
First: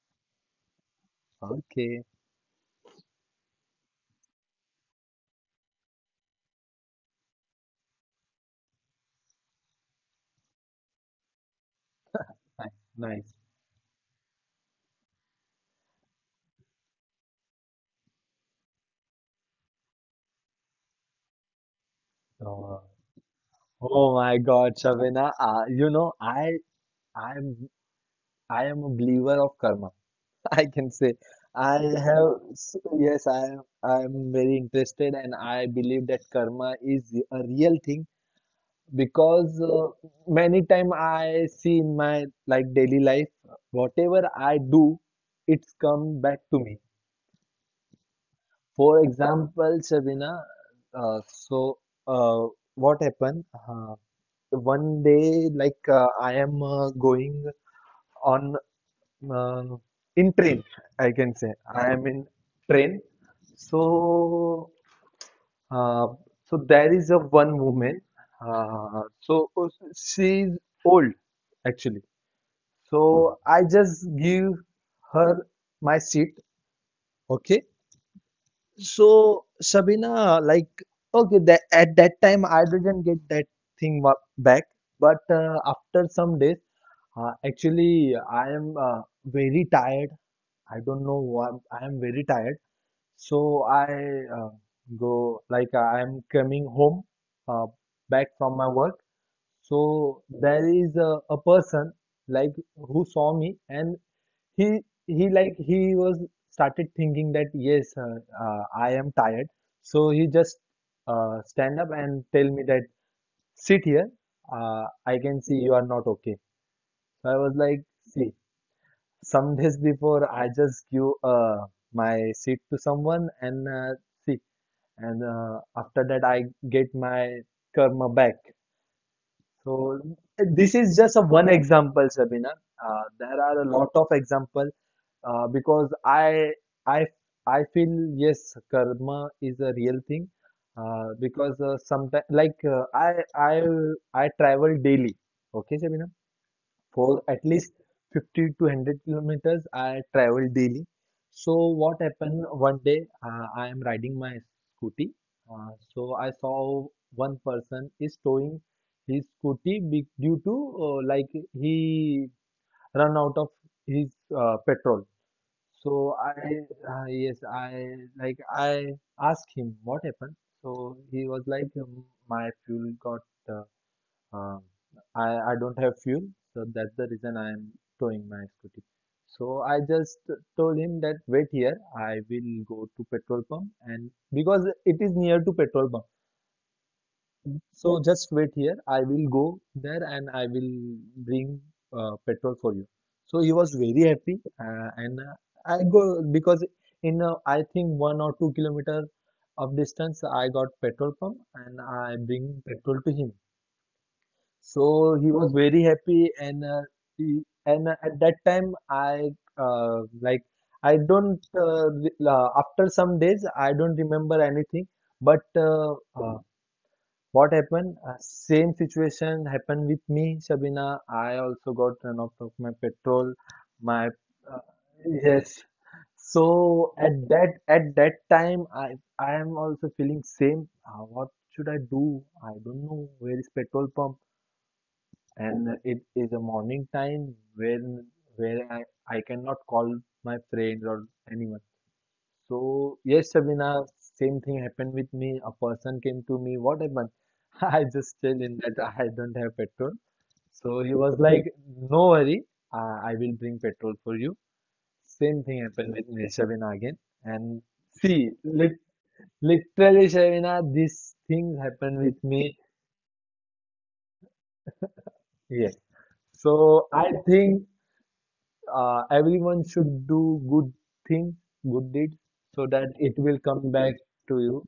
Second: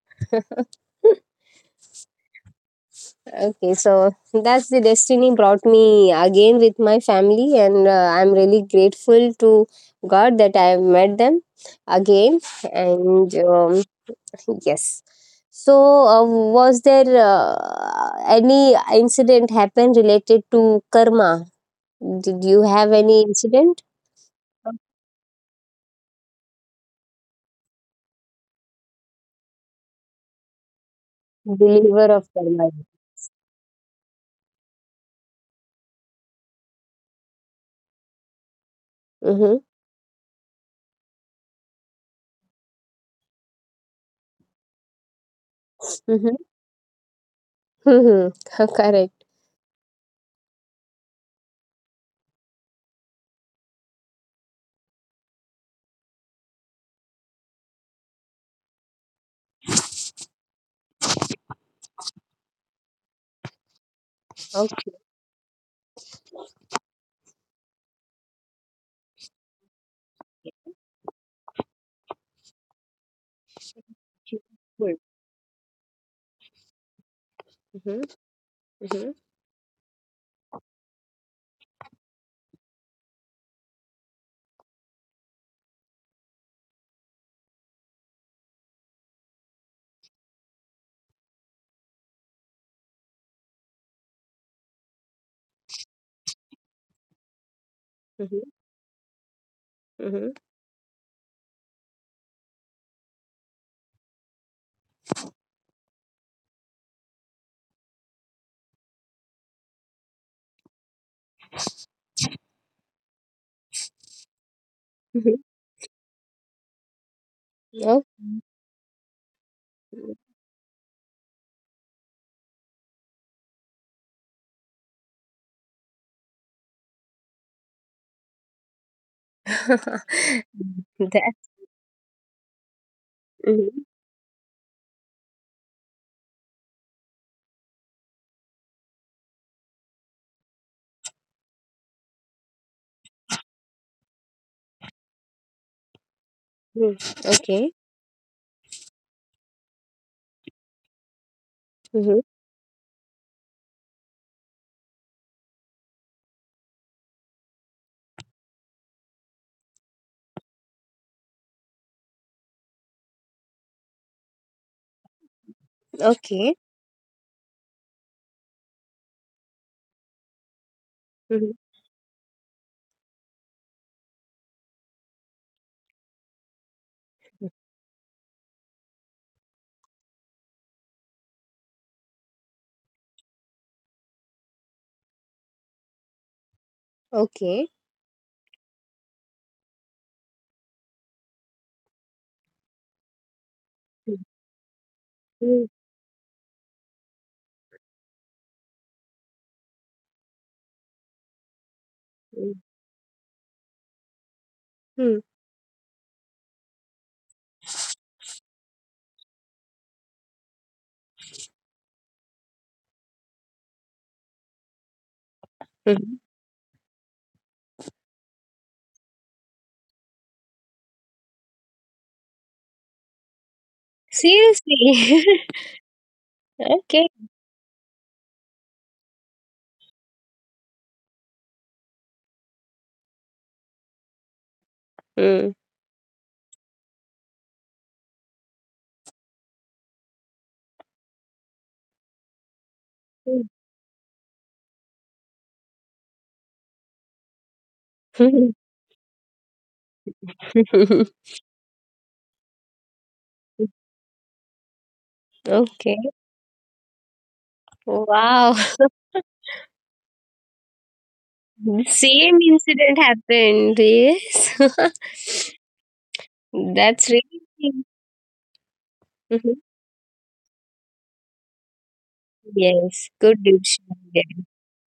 Speaker 1: us.
Speaker 2: Okay,
Speaker 1: Okay, so that's the destiny brought me again with my family, and I'm really grateful to God that I have met them again.
Speaker 2: nice,
Speaker 1: And
Speaker 2: nice.
Speaker 1: yes. So, was there any incident happen related to karma? Did you have
Speaker 2: Oh,
Speaker 1: any incident?
Speaker 2: oh my God, Shavina. I'm, I am a believer of karma. I can say, I
Speaker 1: Believer of
Speaker 2: have.
Speaker 1: karma.
Speaker 2: Yes, I am very interested, and I believe that karma is a real thing,
Speaker 1: Mm-hmm.
Speaker 2: because many time I see in my like daily life, whatever I do, it's
Speaker 1: Mm-hmm.
Speaker 2: come back to me.
Speaker 1: Mm-hmm.
Speaker 2: For
Speaker 1: Correct.
Speaker 2: example, Shabina, uh, so uh, what happened? One day, like I am, going on uh, in train, I can say I am in train.
Speaker 1: Okay.
Speaker 2: So uh, so, there is a one woman. Uh, so she is old, actually. So I just give
Speaker 1: Good.
Speaker 2: her my seat. Okay.
Speaker 1: Mm-hmm. Mm-hmm.
Speaker 2: So Shabina, like, okay, that at that time I didn't get that back, but after some days, actually I am very tired. I don't know why I am very tired. So I go, like I am coming home, uh,
Speaker 1: Mm-hmm.
Speaker 2: back from my work.
Speaker 1: Mm-hmm.
Speaker 2: So there is a person, like who saw me, and he he like he was started thinking that, yes, I am tired. So he just, stand up and tell me that, sit here, I
Speaker 1: Mm-hmm.
Speaker 2: can see you are not okay. So I was like,
Speaker 1: Oh.
Speaker 2: see, some days before I just give, my seat to someone, and see, and after that I get my karma back. So this is
Speaker 1: That.
Speaker 2: just a one example, Sabina. Uh, there are
Speaker 1: Mm-hmm.
Speaker 2: a lot of examples, because I I feel, yes, karma is a real thing, because sometimes, like, I travel daily. Okay, Shabina,
Speaker 1: Mm-hmm.
Speaker 2: for at
Speaker 1: Okay.
Speaker 2: least 50 to 100 kilometers, I travel daily. So what
Speaker 1: Mm-hmm.
Speaker 2: happened one day? I am riding my scooty. So I saw one person is towing his due to, uh, like he run out of his, petrol. So
Speaker 1: Okay.
Speaker 2: yes, I asked him what happened. So he
Speaker 1: Mm-hmm.
Speaker 2: was like, uh, um, I don't have fuel, so that's the reason I am towing my scooty. So I just told him that, wait here, I will go to petrol pump, and because it is near to petrol pump.
Speaker 1: Okay.
Speaker 2: So just wait here. I will go there, and I will bring, petrol for you. So he was very happy, and
Speaker 1: Mm-hmm.
Speaker 2: I go, because in I think 1 or 2 kilometer of distance I got petrol pump, and I
Speaker 1: Mm-hmm.
Speaker 2: bring petrol to him. So he was very happy, and at that time uh, like I don't re- after some days I don't remember anything, but,
Speaker 1: Mm-hmm.
Speaker 2: what happened? Same situation happened with me, Shabina. I also got run out of my petrol. My uh,
Speaker 1: Seriously.
Speaker 2: yes.
Speaker 1: Okay.
Speaker 2: So at that time, I am also feeling same. What should I do? I don't know where is petrol pump,
Speaker 1: Mm.
Speaker 2: and it is a morning time when where I cannot call my friends or anyone. So, yes, Shabina, same thing happened with me. A person came to me, what happened? I just tell him that I don't have petrol. So he was like, no worry, I will bring petrol for you. Same thing
Speaker 1: Okay.
Speaker 2: happened with me, Shabina, again. And see,
Speaker 1: Wow.
Speaker 2: literally, Shabina, these things
Speaker 1: The
Speaker 2: happen
Speaker 1: same
Speaker 2: with me.
Speaker 1: incident happened. Yes.
Speaker 2: Yes.
Speaker 1: That's
Speaker 2: So
Speaker 1: really.
Speaker 2: I think
Speaker 1: Mhm.
Speaker 2: everyone should do good things, good deeds, so
Speaker 1: Yes.
Speaker 2: that it
Speaker 1: Good
Speaker 2: will come
Speaker 1: decision.
Speaker 2: back to you.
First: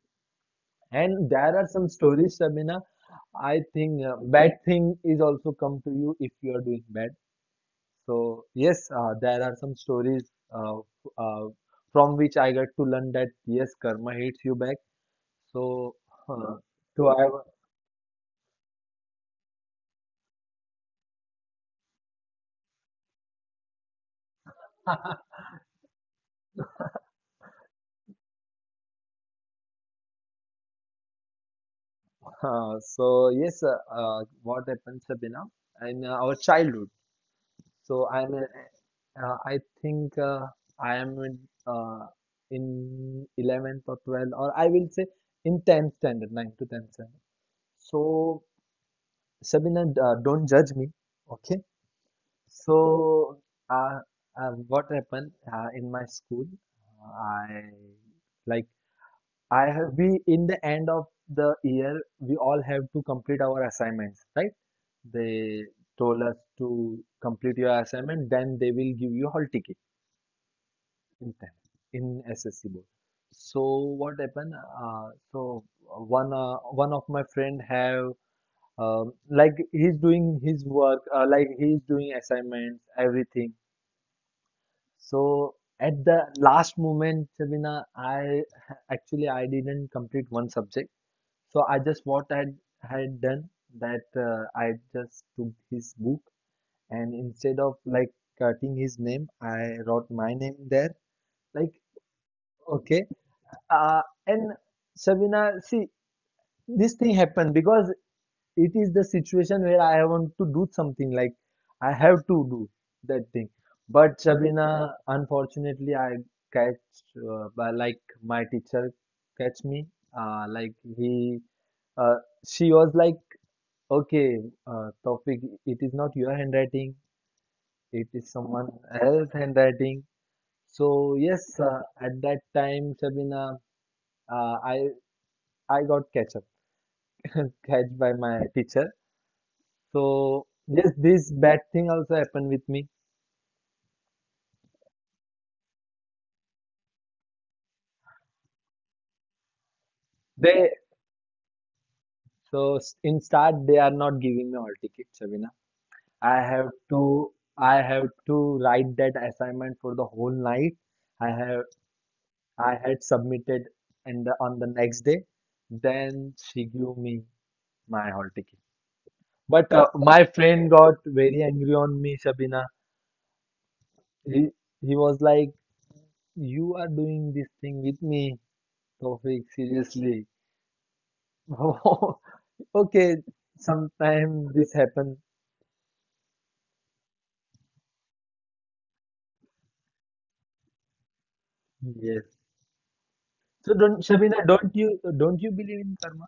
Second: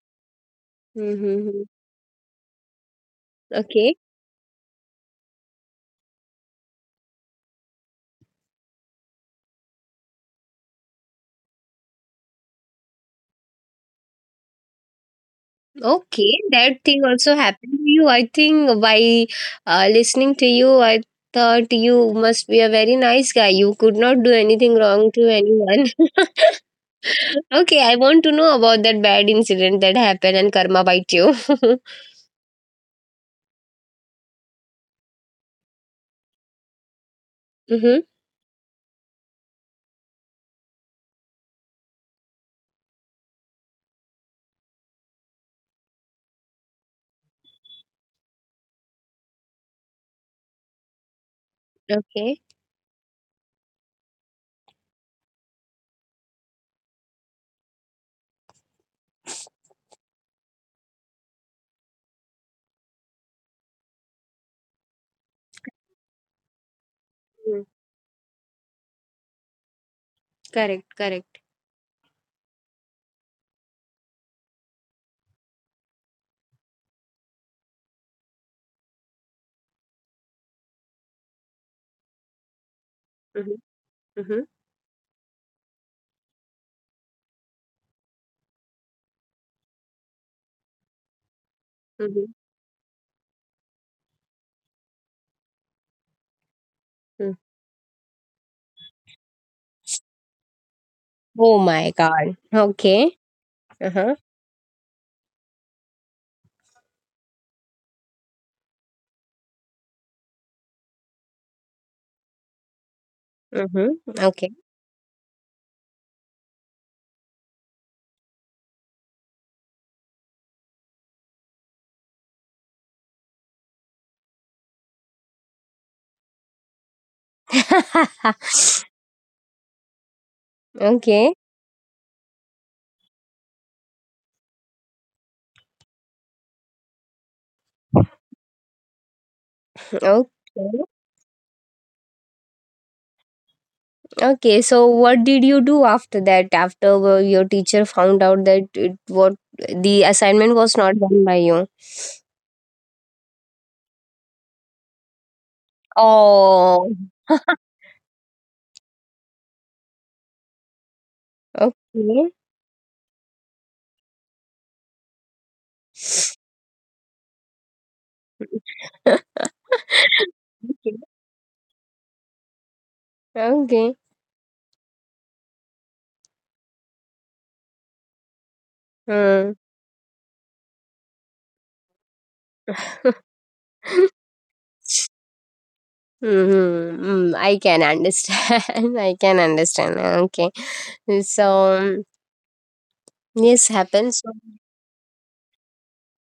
Speaker 2: And there
Speaker 1: Mm-hmm.
Speaker 2: are some stories, Sabina. I
Speaker 1: Okay.
Speaker 2: think bad thing is also come to you if you are doing bad. So yes, there are some stories uh, f- uh, from which I got to learn that, yes, karma hates you back. So
Speaker 1: Okay,
Speaker 2: uh,
Speaker 1: that thing
Speaker 2: to I,
Speaker 1: also happened to you. I think by listening to you, I thought you must be a very nice guy. You could not do anything wrong to anyone. Okay, I want to know about that bad incident that happened and karma bite you. Mm-hmm.
Speaker 2: yes, what happened, Sabina, in our childhood. I think I am uh, in 11th or 12th, or I will say in 10th standard, ninth to 10th. So, Sabina, don't judge me, okay?
Speaker 1: Okay.
Speaker 2: So, uh, what happened in my school? I like I have We in the end of the year we all have to complete our assignments, right? They told us to complete
Speaker 1: Mm,
Speaker 2: your assignment, then they will give you hall ticket
Speaker 1: correct,
Speaker 2: in
Speaker 1: correct.
Speaker 2: time in SSC board. So what happened? One of my friend have, like he's doing his work, like he's doing assignments everything.
Speaker 1: Mm-hmm. Mm-hmm.
Speaker 2: So at the last moment, Sabina, I didn't complete one subject. So I just
Speaker 1: Mm-hmm.
Speaker 2: had done that. Uh, I just took his book, and
Speaker 1: Mm.
Speaker 2: instead of like cutting his name, I wrote my name there,
Speaker 1: Oh
Speaker 2: like,
Speaker 1: my God.
Speaker 2: okay,
Speaker 1: Okay.
Speaker 2: uh,
Speaker 1: Uh-huh.
Speaker 2: and Sabina, see, this thing happened because it is the situation where I want to do something, like I have to do that thing. But
Speaker 1: Mm-hmm. Okay.
Speaker 2: Shabina, unfortunately, I catch, by like my teacher catch me. Uh, like he, uh, she was like, okay, topic. It is not your handwriting. It is someone else handwriting. So
Speaker 1: Okay.
Speaker 2: yes, at that time, Shabina, uh, I I got catch by my teacher.
Speaker 1: Okay.
Speaker 2: So yes, this bad thing also happened with me.
Speaker 1: Okay, so what did you do after that? After your teacher found out that what, the assignment
Speaker 2: They
Speaker 1: was not done by you?
Speaker 2: in start they are not giving me all tickets, Sabina. I have
Speaker 1: Oh.
Speaker 2: to I have to write that assignment for the whole night. I have
Speaker 1: Okay.
Speaker 2: I had submitted, on the next day. Then she gave me my hall ticket. But my friend got
Speaker 1: Okay,
Speaker 2: very angry on me, Sabina.
Speaker 1: okay.
Speaker 2: He he was like, "You are doing this thing with me, Tofik.
Speaker 1: Hmm.
Speaker 2: Seriously." Okay, sometime this happens.
Speaker 1: Mm-hmm. Mm, I can understand. I can understand. Okay, so, um,
Speaker 2: Yes.
Speaker 1: yes,
Speaker 2: So don't
Speaker 1: happens.
Speaker 2: Shabina, don't you believe in karma?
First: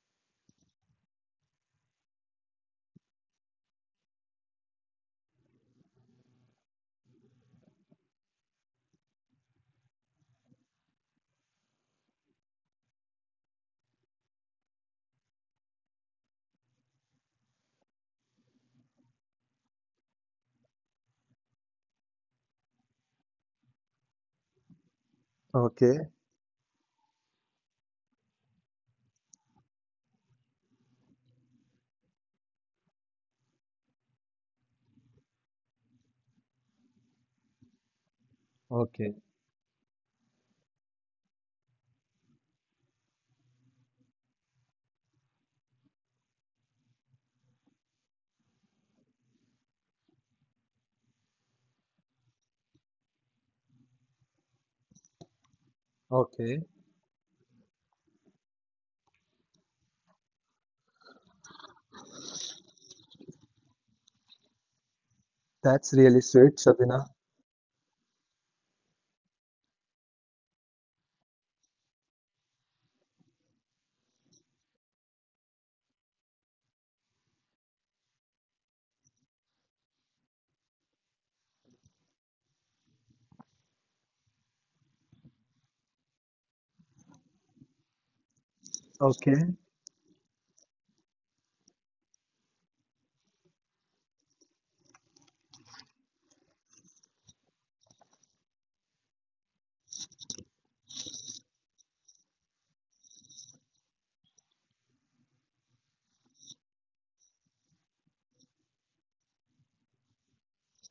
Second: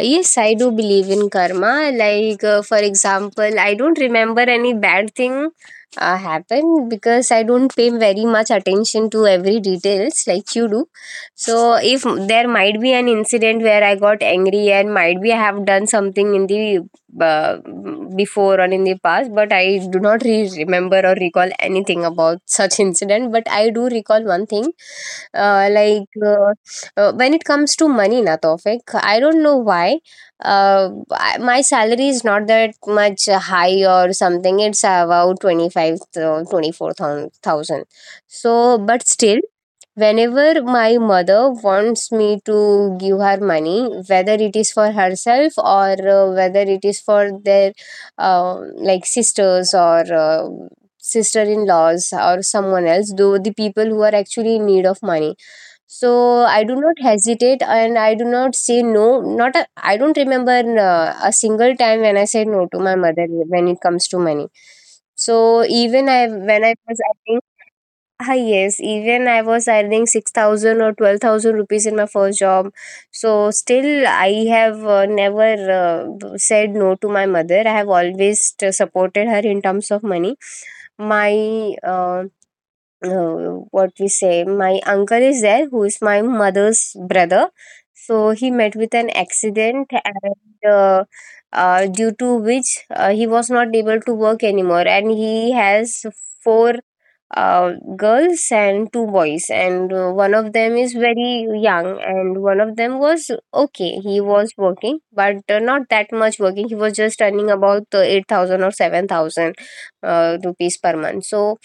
Speaker 1: Yes, I do believe in karma. Like, for example, I don't remember any bad thing happened because I don't pay very much attention to every details like you do. So, if there might be an incident where I got angry and might be I have done something in the uh, before or in the past, but I do not remember or recall anything about such incident. But I do recall one thing, like.
Speaker 2: Okay,
Speaker 1: When it comes to money, na Taufik, I don't know why. Uh, my salary is not that much high or something. It's about 25, 24,000. So, but still,
Speaker 2: okay,
Speaker 1: whenever my mother wants me to give her money, whether it is for herself or whether it is for their uh, like sisters or sister-in-laws or someone else, though the people who are actually in need of money, so I do not
Speaker 2: okay.
Speaker 1: hesitate and I do not say no. Not a, I don't remember a single time when I said no to my mother when it comes to money. So even I
Speaker 2: That's
Speaker 1: when I
Speaker 2: really
Speaker 1: was
Speaker 2: sweet,
Speaker 1: earning,
Speaker 2: Shabina.
Speaker 1: ah, yes, even I was earning 6,000 or 12,000 rupees in my first job. So still I have never said no to my mother. I have always supported her in terms of money. My What we say, my uncle is there who is my mother's brother, so he met with an accident
Speaker 2: Okay,
Speaker 1: and due to which he was not able to work anymore, and he has four girls and two boys, and one of them is very young and one of them was okay, he was working, but not that much working. He was just earning about 8000 or 7000 rupees per month. So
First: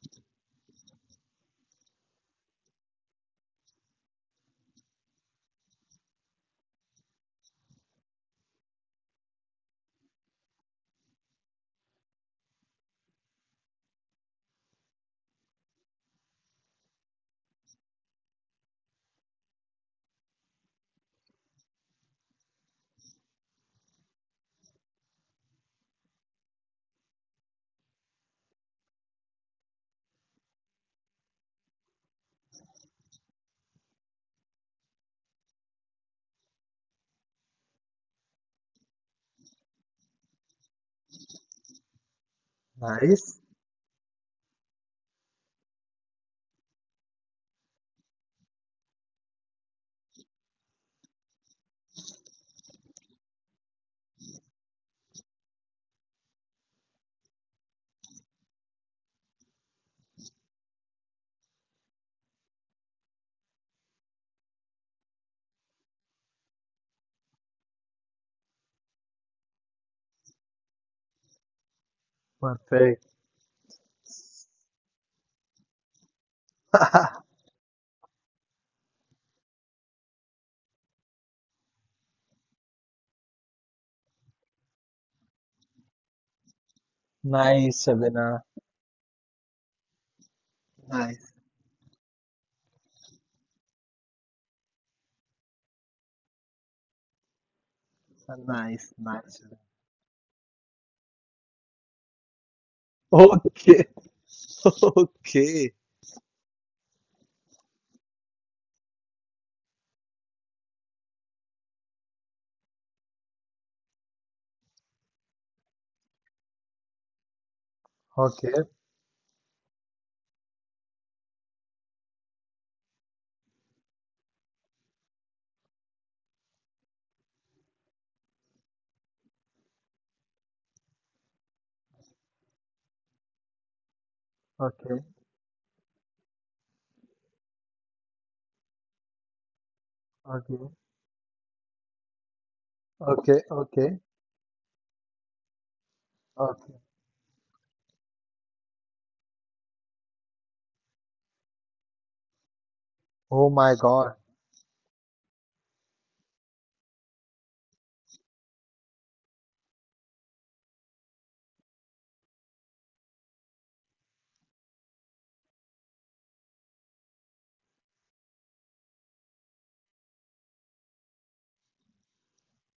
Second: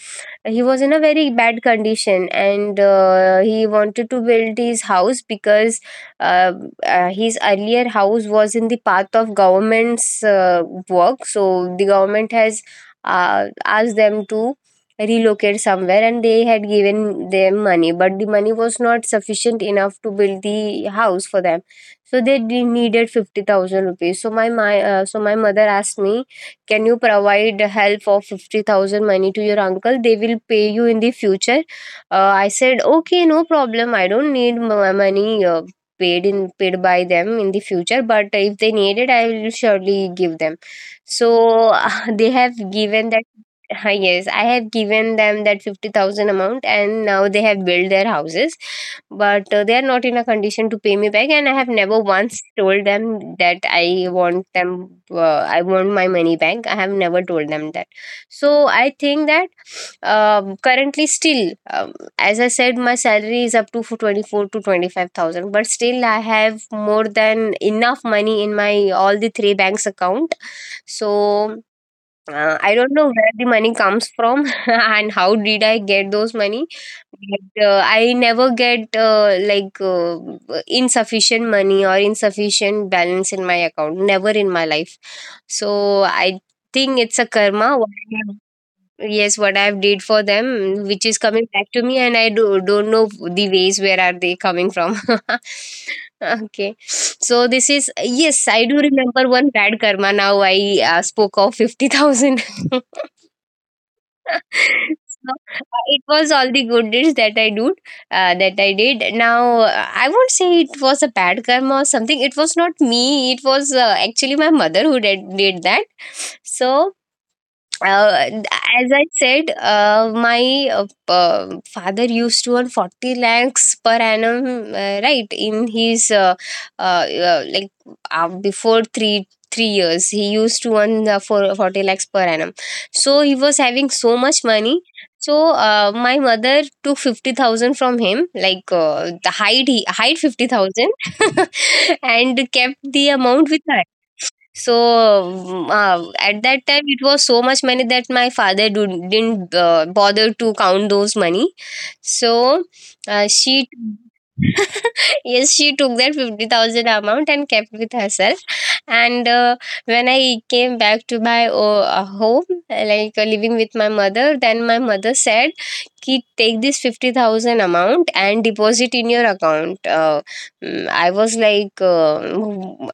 Speaker 1: he was in a very bad condition, and he wanted to build his house, because uh, his earlier house was in the path of government's work. So the government has asked them to relocate somewhere, and they had given them money, but the money was not sufficient enough to build the house for them. So they needed 50,000 rupees. So my mother asked me, can you provide help of 50,000 money to your uncle? They will pay you in the future. I said, okay, no problem, I don't need money paid by them in the future, but if they need it, I will surely give them. So they have given that.
Speaker 2: nice,
Speaker 1: Yes, I have given them that 50,000 amount, and now they have built their houses, but they are not in a condition to pay me back. And I have never once told them that I want them, I want my money back. I have never told them that. So I think that, currently, still, as I said, my salary is up to 24 to 25,000, but still, I have more than enough money in my all the three banks account. So I don't
Speaker 2: perfect.
Speaker 1: know where the money comes from and how did I get those money. But I never get insufficient money or insufficient balance in my account. Never in my life. So I think it's a karma.
Speaker 2: Nice, Shabina.
Speaker 1: Yes, what I've did for them, which is
Speaker 2: Nice,
Speaker 1: coming back to me, and don't know the ways where are they coming from. Okay, so this is, yes, I do
Speaker 2: nice,
Speaker 1: remember
Speaker 2: nice.
Speaker 1: one bad karma. Now I spoke of 50,000.
Speaker 2: Okay,
Speaker 1: So,
Speaker 2: okay,
Speaker 1: it was all the good deeds that that I did. Now I won't say it was a bad karma or something. It was not me. It was actually my mother who did that. So uh,
Speaker 2: okay,
Speaker 1: as I said, my father used to earn 40 lakhs per annum, right? In uh, uh, like, before three years, he used to earn for 40 lakhs per annum. So he was having so much money.
Speaker 2: okay,
Speaker 1: So my mother took 50,000 from him, like hide
Speaker 2: okay,
Speaker 1: 50,000 and kept the
Speaker 2: okay,
Speaker 1: amount with her.
Speaker 2: okay,
Speaker 1: So at that time,
Speaker 2: okay.
Speaker 1: it was so much money that my father didn't bother to count those money. So
Speaker 2: Oh
Speaker 1: she
Speaker 2: my God.
Speaker 1: yes, she took that 50,000 amount and kept with herself. And when I came back to my home, living with my mother, then my mother said, "Ki take this 50,000 amount and deposit in your account. I was like,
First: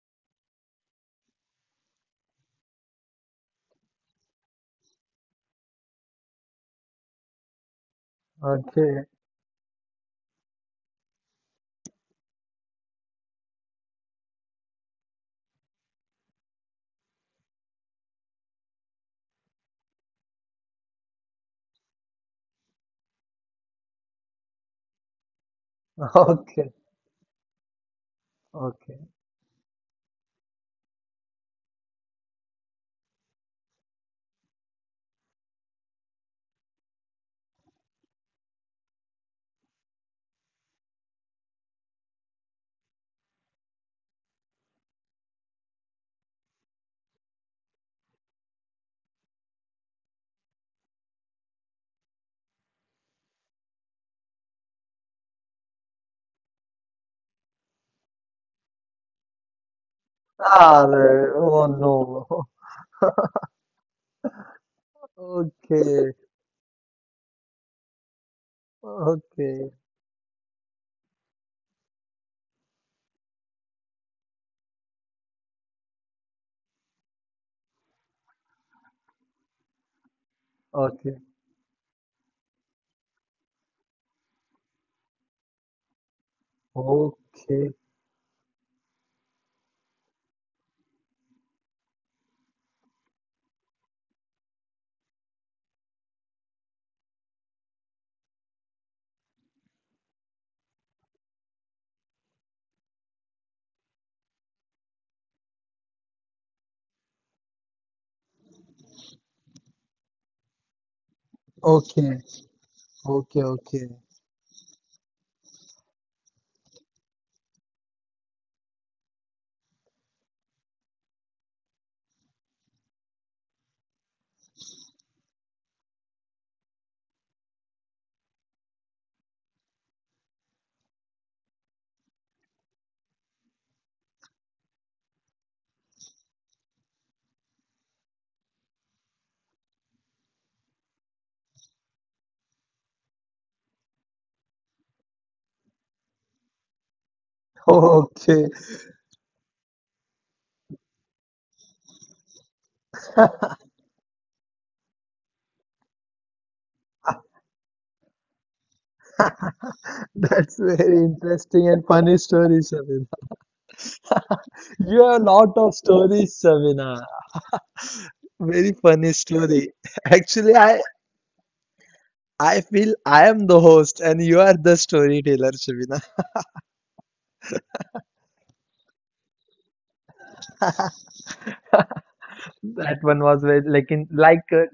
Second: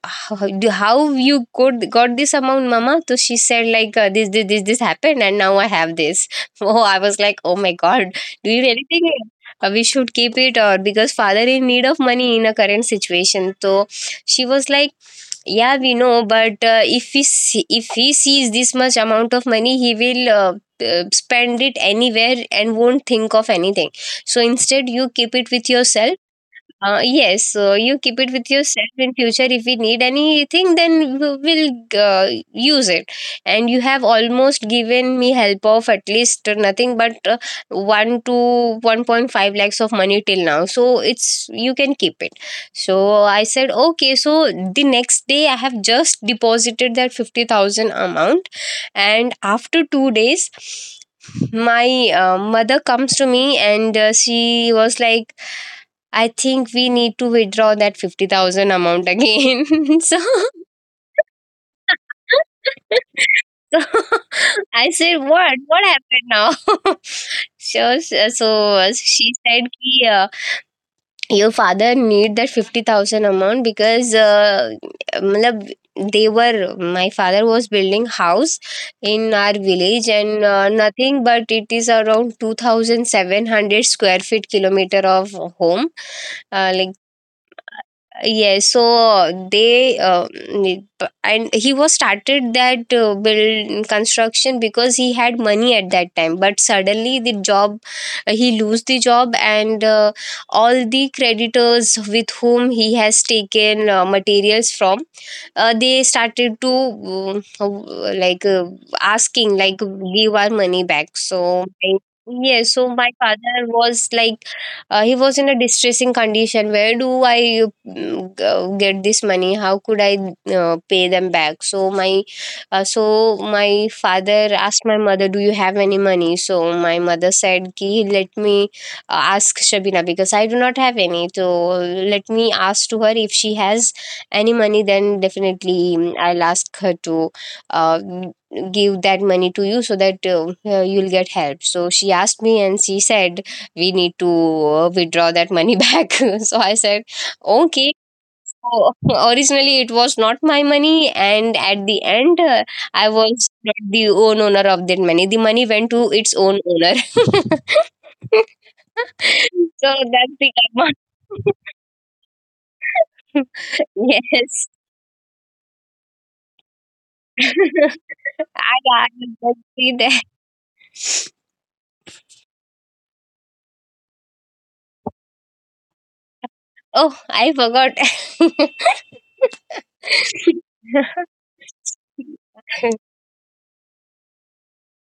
Speaker 1: how you could got this amount, mama? So she said, like, this happened, and now I have this. Oh, I was like, oh my God, do you really think
Speaker 2: Okay,
Speaker 1: we should keep it, or because father in need of money in a current situation? So she was like, yeah, we know, but if he sees this much amount of money, he will spend it anywhere and won't think of anything, so instead you keep it with yourself.
Speaker 2: okay,
Speaker 1: Yes, so you keep it with yourself in
Speaker 2: okay.
Speaker 1: future. If we need anything, then we will use it. And you have almost given me help of at least nothing but 1 to 1.5 lakhs of money till now. So it's, you can keep it. So I said okay. So the next day I have just deposited that 50,000 amount, and after 2 days, my mother comes to me, and she was like, I think we need to withdraw that 50,000 amount again. So,
Speaker 2: Ah, oh no.
Speaker 1: so, I said, what? What
Speaker 2: Okay,
Speaker 1: happened now? So she said,
Speaker 2: okay,
Speaker 1: ki, your father need that 50,000 amount because matlab, my father was building house in our village, and nothing
Speaker 2: okay,
Speaker 1: but it is around 2,700 square feet kilometer of home, uh, like
Speaker 2: okay,
Speaker 1: yes. So and he was started that build construction because he had money at that time. But suddenly he lose the job, and all the creditors with whom he has taken materials from, they started to asking like, give our money back.
Speaker 2: okay,
Speaker 1: Yeah, so my
Speaker 2: okay,
Speaker 1: father
Speaker 2: okay,
Speaker 1: was like, he was in a distressing condition. Where do I get this money? How could I pay them back? So my father asked my mother, do you have any money? So my mother said, ki, let me ask Shabina, because I do not have any. So let me ask to her if she has any money. Then definitely, I'll ask her to uh, give that money to you, so that you'll get help. So she asked me, and she said, we need to withdraw that money back. So I said okay.
Speaker 2: okay.
Speaker 1: So originally it was not my money, and at the end I was not the owner of that money. The money went to its own owner. So that's the
Speaker 2: That's
Speaker 1: karma.
Speaker 2: very interesting and funny story, Sabina.
Speaker 1: Yes.
Speaker 2: You have a lot of stories, Sabina. Very
Speaker 1: i
Speaker 2: funny
Speaker 1: i can
Speaker 2: story.
Speaker 1: see that.
Speaker 2: Actually, I feel I am the host and you are the storyteller, Sabina.
Speaker 1: Oh, I forgot.
Speaker 2: That one was very like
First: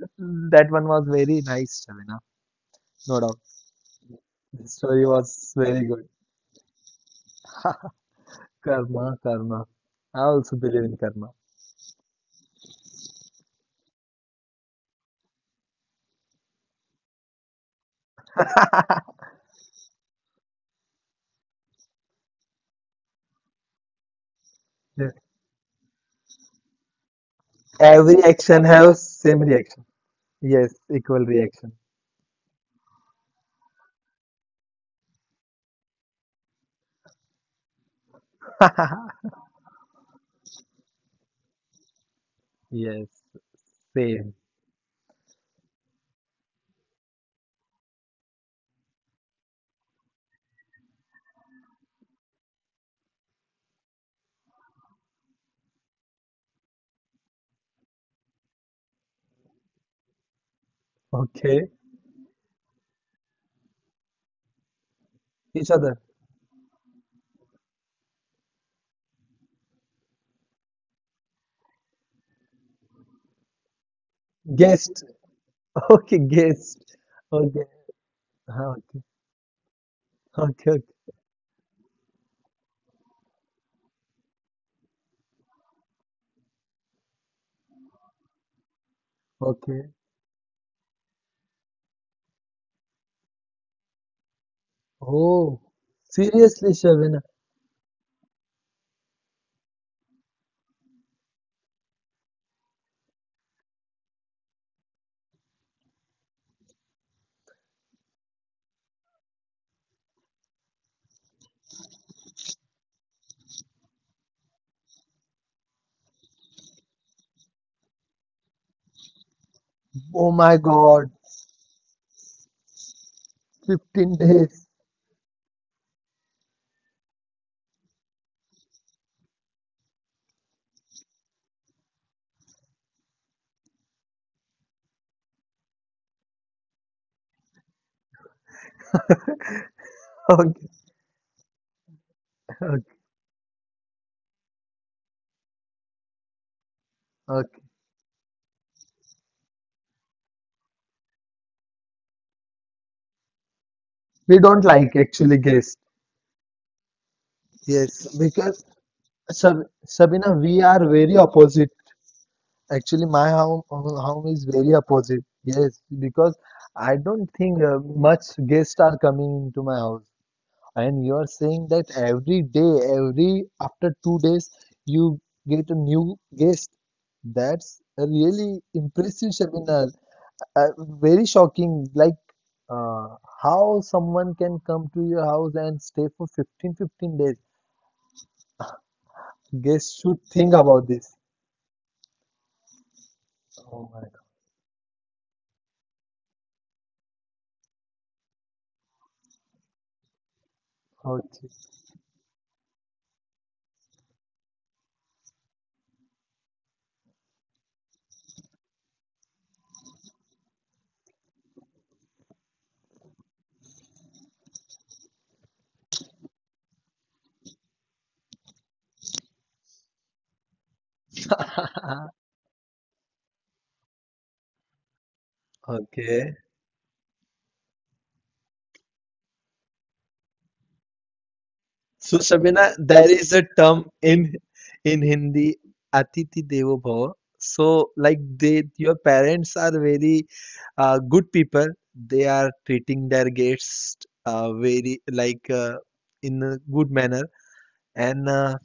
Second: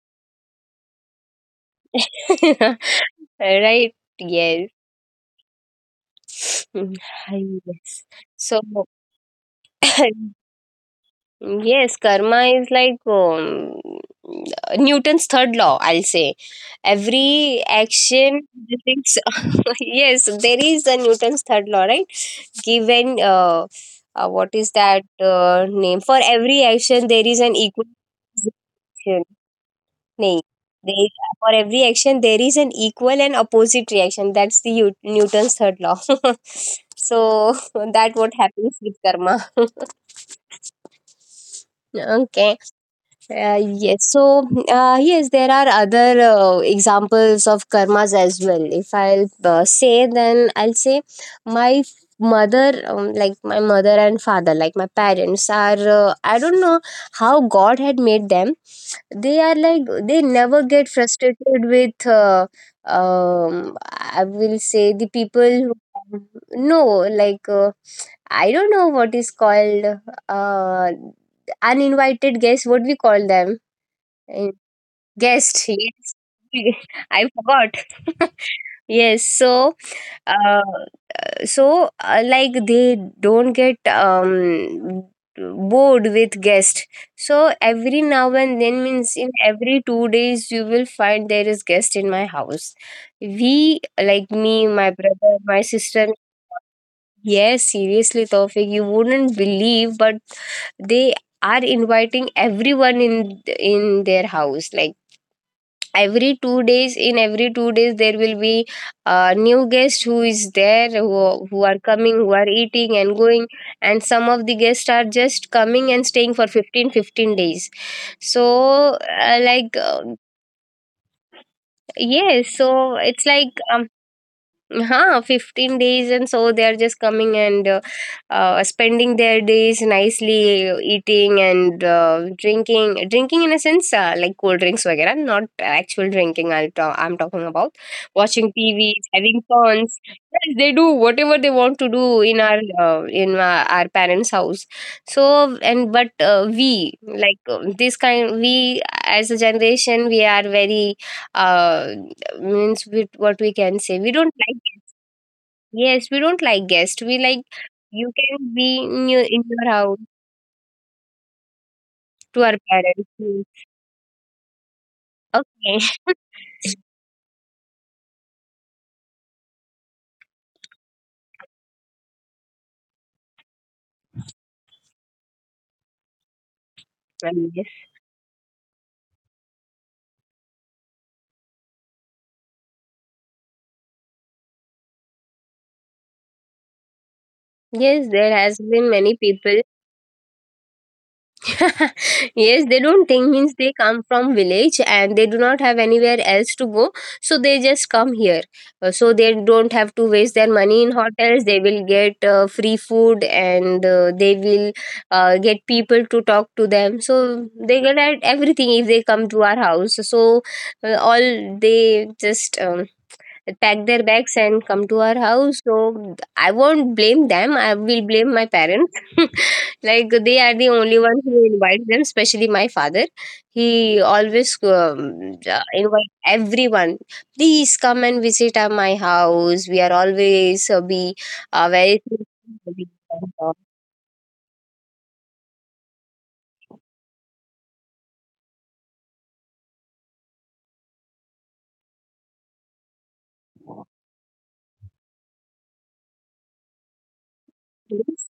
Speaker 2: that one was very nice, Sabina. No doubt.
Speaker 1: Right,
Speaker 2: The
Speaker 1: yes.
Speaker 2: story was very good.
Speaker 1: Mm, hi, yes. So,
Speaker 2: Karma, karma. I also believe in karma.
Speaker 1: yes, karma is like, Newton's third law, I'll say. Every action, results- yes, there is a Newton's third law, right? Given, what is that name? For every action, there is an
Speaker 2: Every
Speaker 1: equal.
Speaker 2: action have same reaction. Yes,
Speaker 1: Nay,
Speaker 2: equal
Speaker 1: there,
Speaker 2: reaction.
Speaker 1: for every action, there is an equal and opposite reaction. That's the Newton's third law. So that what happens with karma. Okay.
Speaker 2: Yes, same.
Speaker 1: Yes. So, yes, there are other examples of karmas as well. If I'll say, then I'll say my mother, like my mother and father, like my parents, are I don't know how God had made them. They are like, they never get
Speaker 2: Okay,
Speaker 1: frustrated with, I will say, the
Speaker 2: each
Speaker 1: people
Speaker 2: other.
Speaker 1: who, no, like, I don't know what is called, uh, uninvited guest. What we call them? Eh,
Speaker 2: Guest.
Speaker 1: guest.
Speaker 2: Okay, guest.
Speaker 1: Yes.
Speaker 2: Okay.
Speaker 1: I forgot.
Speaker 2: हाँ, Okay.
Speaker 1: Yes. So,
Speaker 2: Okay.
Speaker 1: uh, like they don't get bored with guest. So every now and then, means in
Speaker 2: Okay. Okay.
Speaker 1: every 2 days, you will find there is guest in my house. We, like me, my
Speaker 2: Oh,
Speaker 1: brother, my sister,
Speaker 2: seriously, Shavina.
Speaker 1: yes, seriously, Tawfiq, you wouldn't believe, but they are inviting everyone in their house. Like every 2 days, in every 2 days, there will be a new guest who is there, who are coming, who are eating and going, and some of the guests are just coming and staying for 15 days. So, like,
Speaker 2: Oh my God.
Speaker 1: yes, so it's like
Speaker 2: 15 days.
Speaker 1: Huh, 15 days. And so they are just coming and spending their days nicely, eating and drinking in a sense, like cold drinks wagera, not actual drinking. I'm talking about watching TVs, having fawns.
Speaker 2: Okay.
Speaker 1: Yes, they do whatever they want to do in
Speaker 2: Okay.
Speaker 1: our parents house. So and but We,
Speaker 2: Okay.
Speaker 1: like, this kind, we as a generation, we are very uh, means, with what we can
Speaker 2: We
Speaker 1: say, we
Speaker 2: don't
Speaker 1: don't
Speaker 2: like
Speaker 1: like.
Speaker 2: actually guest.
Speaker 1: Yes, we don't like guests. We like
Speaker 2: Yes,
Speaker 1: you
Speaker 2: because
Speaker 1: can be
Speaker 2: Shab
Speaker 1: in your
Speaker 2: Shabina,
Speaker 1: house
Speaker 2: we are very opposite.
Speaker 1: to
Speaker 2: Actually,
Speaker 1: our
Speaker 2: my
Speaker 1: parents.
Speaker 2: home,
Speaker 1: Yes.
Speaker 2: home is very opposite. Yes, because I don't think much guests are coming into my house. And you are saying that every day, every after 2 days, you get a new guest. That's
Speaker 1: Okay.
Speaker 2: a really impressive, Shabinar. Very shocking. Like uh, how someone can come to your house and stay for 15, 15 days.
Speaker 1: Yes, there has been many people.
Speaker 2: Guests should think about this.
Speaker 1: Yes, they don't think, means
Speaker 2: Oh
Speaker 1: they
Speaker 2: my
Speaker 1: come from village and they do not have anywhere else to go, so they just come here. So they don't have to waste their money in
Speaker 2: God.
Speaker 1: hotels. They will get free food, and they will get people to talk to them. So they get at everything if they come to our house. So all they just pack their bags and come to our house. So I won't blame them, I will blame my parents. Like, they are the only ones who
Speaker 2: Okay.
Speaker 1: invite them, especially my father. He always
Speaker 2: Okay.
Speaker 1: invite everyone, please come and visit at my house, we are always be
Speaker 2: So
Speaker 1: very.
Speaker 2: Sabina, there is a term in Hindi, Atithi Devo Bhava. So like they, your parents are very good people. They are treating their guests very like in a good manner, and
Speaker 1: Yes.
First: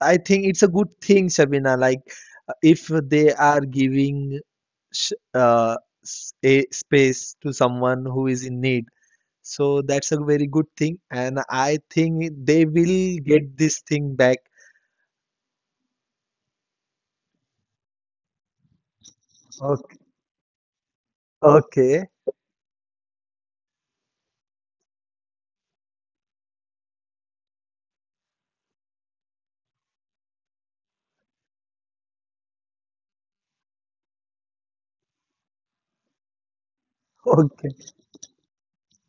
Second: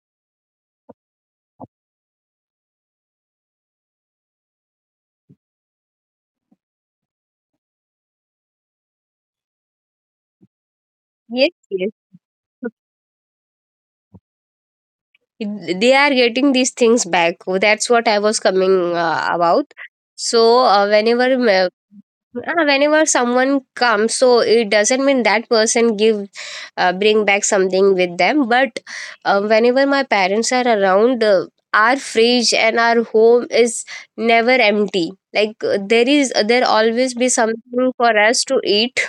Speaker 2: I think it's a good thing, Sabina. Like if they are giving sh uh, a space to someone who is in need. So that's a very good thing, and I
Speaker 1: Yes,
Speaker 2: think they will get this thing back.
Speaker 1: they are getting these things back. That's what I was coming about.
Speaker 2: Okay,
Speaker 1: So,
Speaker 2: okay,
Speaker 1: whenever someone comes, so it doesn't mean that person give, bring back something with them. But whenever my parents are around, our fridge and our home is never empty. Like, there always be
Speaker 2: okay,
Speaker 1: something for us to eat,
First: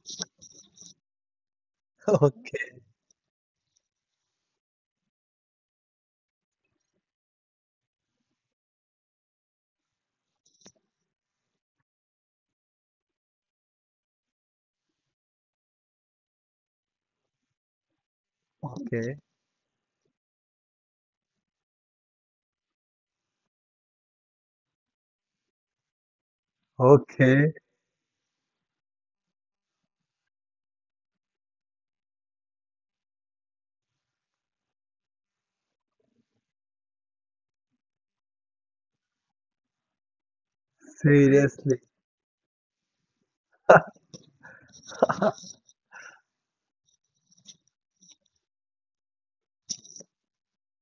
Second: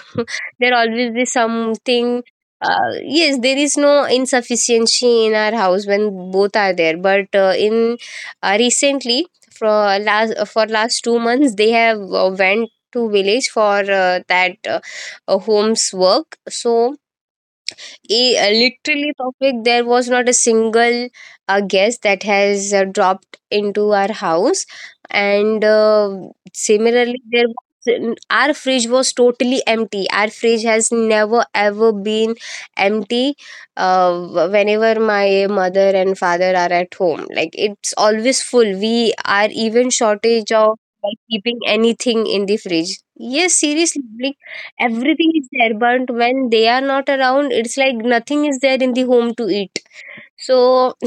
Speaker 1: there always be something
Speaker 2: okay,
Speaker 1: uh, yes, there is no insufficiency in our house when both are there. But in recently, for for last 2 months they have went to village for that homes work. So, literally
Speaker 2: okay,
Speaker 1: topic, there was not a single guest that has dropped into our house. And similarly, there
Speaker 2: okay.
Speaker 1: was, our fridge was totally empty. Our fridge has never ever been empty whenever my mother and father are at home. Like, it's always full, we are even shortage of like keeping
Speaker 2: Seriously.
Speaker 1: anything in the fridge. Yes, seriously, like, everything is there. But when they are not around, it's like nothing is there in the home to eat. So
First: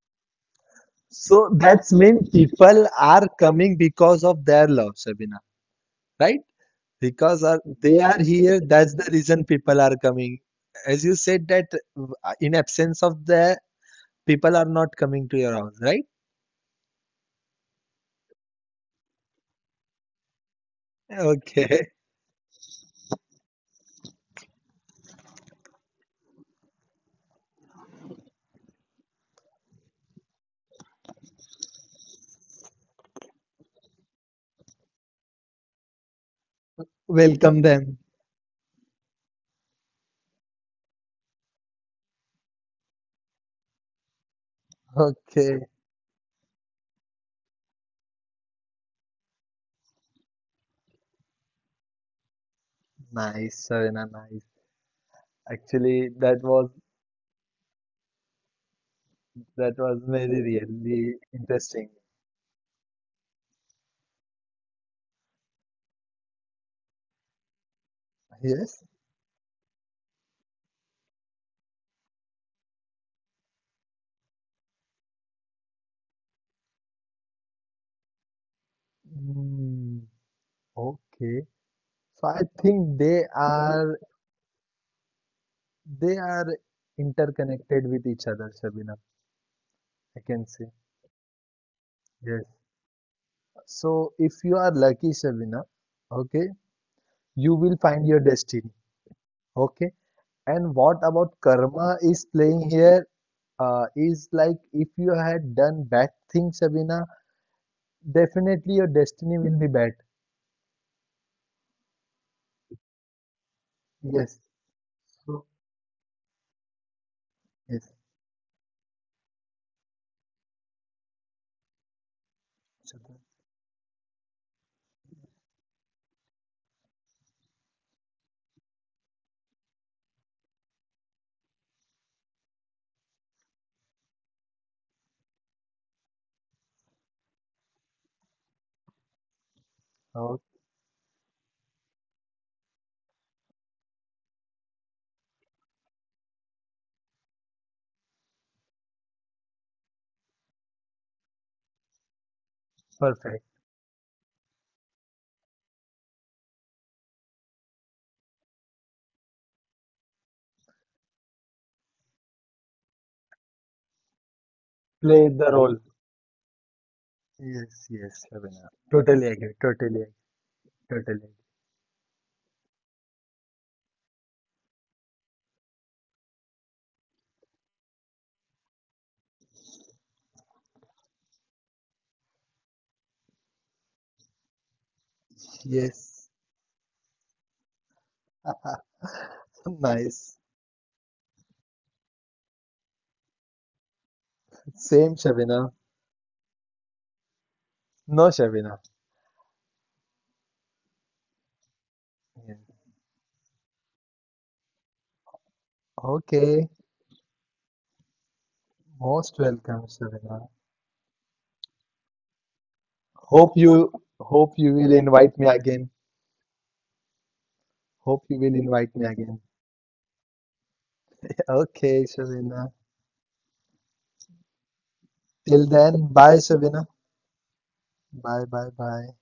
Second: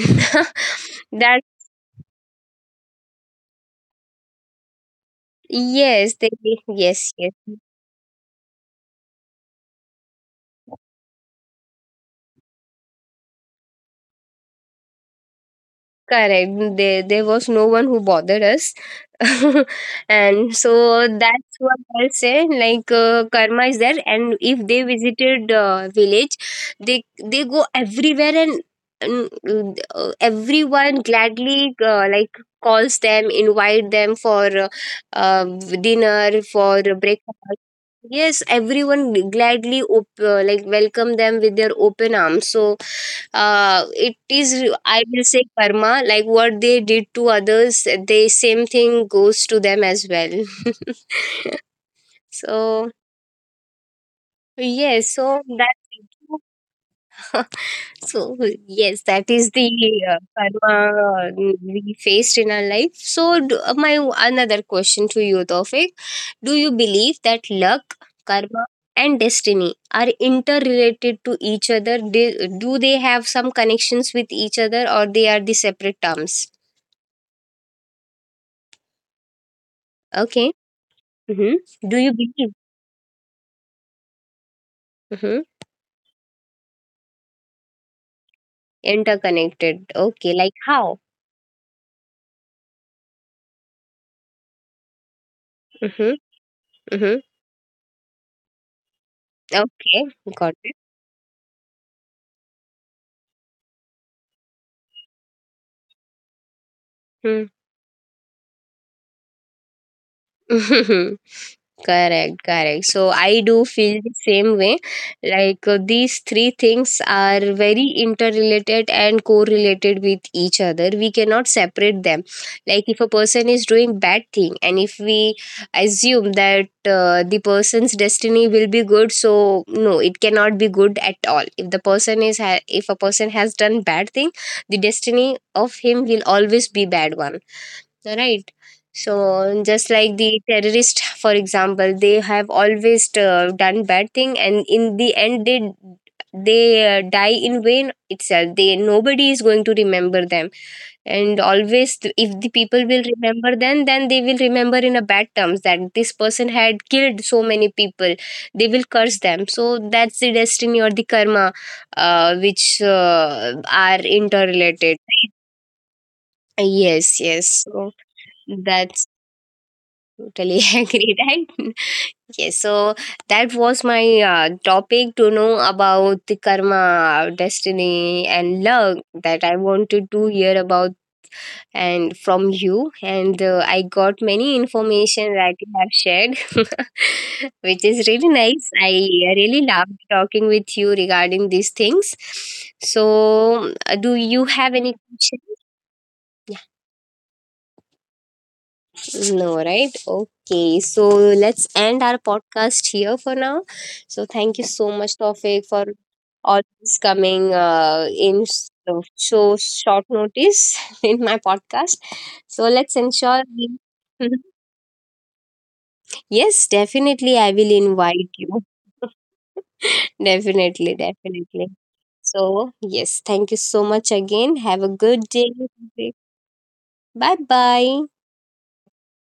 Speaker 1: that.
Speaker 2: So that's mean people are coming because of their love, Sabina,
Speaker 1: Yes,
Speaker 2: right?
Speaker 1: they. Yes,
Speaker 2: Because
Speaker 1: yes.
Speaker 2: are, they are here, that's the reason people are coming. As you said that in absence of the people are not coming to your house, right?
Speaker 1: Correct. There was no one who bothered us. And so that's
Speaker 2: Okay,
Speaker 1: what I say. Like, karma is there, and if they visited village, they go everywhere. And, everyone gladly, like, calls them, invite them for uh, dinner, for
Speaker 2: welcome
Speaker 1: breakfast.
Speaker 2: them.
Speaker 1: Yes, everyone gladly like welcome them with their open arms. So it is, I will say,
Speaker 2: Okay,
Speaker 1: karma. Like, what they did to others, the same thing goes to them as well. So,
Speaker 2: nice, Sabina, nice.
Speaker 1: yes, so that.
Speaker 2: Actually,
Speaker 1: So yes, that is
Speaker 2: that
Speaker 1: the
Speaker 2: was very
Speaker 1: karma
Speaker 2: really
Speaker 1: uh,
Speaker 2: interesting.
Speaker 1: we faced in our life. So, my another question to you, Tofik, do you believe that luck, karma
Speaker 2: Yes.
Speaker 1: and destiny are interrelated to each other? Do they have some connections with each other, or they are the separate terms?
Speaker 2: Mm,
Speaker 1: Okay.
Speaker 2: okay.
Speaker 1: Mm-hmm. Do you
Speaker 2: So I
Speaker 1: believe?
Speaker 2: think they are
Speaker 1: Mm-hmm.
Speaker 2: they are interconnected with each other, Shabina.
Speaker 1: Interconnected,
Speaker 2: I
Speaker 1: okay.
Speaker 2: can
Speaker 1: Like
Speaker 2: say.
Speaker 1: how?
Speaker 2: Yes. So if you are lucky, Shabina,
Speaker 1: Mm-hmm.
Speaker 2: okay,
Speaker 1: Mm-hmm.
Speaker 2: you will find your destiny. Okay.
Speaker 1: Okay, got it.
Speaker 2: And what about karma is playing here? Is like if you had done bad things, Shabina, definitely your destiny will be bad.
Speaker 1: Hmm. Correct, correct. So I do feel the
Speaker 2: Yes.
Speaker 1: same way.
Speaker 2: So,
Speaker 1: Like, these three things are very
Speaker 2: yes.
Speaker 1: interrelated and correlated with each other. We cannot separate them. Like, if a person is doing bad thing, and if we assume that the person's destiny will be good, so no, it cannot be good at all. If the person if a person has done bad thing, the destiny of him will always be bad one, right? So, just like the
Speaker 2: Oh,
Speaker 1: terrorist, for example, they have always done bad thing, and in the end, they die in vain itself. They, nobody is going to remember them. And always, if the people will
Speaker 2: perfect.
Speaker 1: remember, then they will remember in a bad terms, that this person had killed so many people. They will curse them. So that's the destiny or the karma which are interrelated.
Speaker 2: Play the role.
Speaker 1: Yes, yes,
Speaker 2: Yes,
Speaker 1: so
Speaker 2: yes, Shabina.
Speaker 1: that's.
Speaker 2: Totally agree. Totally agree.
Speaker 1: Totally
Speaker 2: Totally
Speaker 1: agree, right? Yes, so that was my topic, to know about the karma, destiny, and luck that I wanted to hear about and from you. And I got many information that
Speaker 2: agree.
Speaker 1: you have
Speaker 2: Yes.
Speaker 1: shared, which is really nice. I really loved
Speaker 2: Nice.
Speaker 1: talking with you regarding these things. So, do you have any
Speaker 2: Same,
Speaker 1: question?
Speaker 2: Shabina. No, Shabina.
Speaker 1: No, right? Okay. So let's end our
Speaker 2: Yes.
Speaker 1: podcast here for now. So thank you so much, Tofik, for
Speaker 2: Okay.
Speaker 1: always coming in so,
Speaker 2: Most
Speaker 1: so
Speaker 2: welcome,
Speaker 1: short
Speaker 2: Shabina.
Speaker 1: notice in my podcast. So let's ensure.
Speaker 2: Hope
Speaker 1: We...
Speaker 2: you hope you will invite me again.
Speaker 1: Yes, definitely, I will
Speaker 2: Hope
Speaker 1: invite
Speaker 2: you will
Speaker 1: you.
Speaker 2: invite me again.
Speaker 1: Definitely, definitely.
Speaker 2: Okay,
Speaker 1: So,
Speaker 2: Shabina.
Speaker 1: yes, thank you so much again. Have a good day.
Speaker 2: Till then, bye, Shabina.
Speaker 1: Bye bye.
Speaker 2: Bye, bye, bye.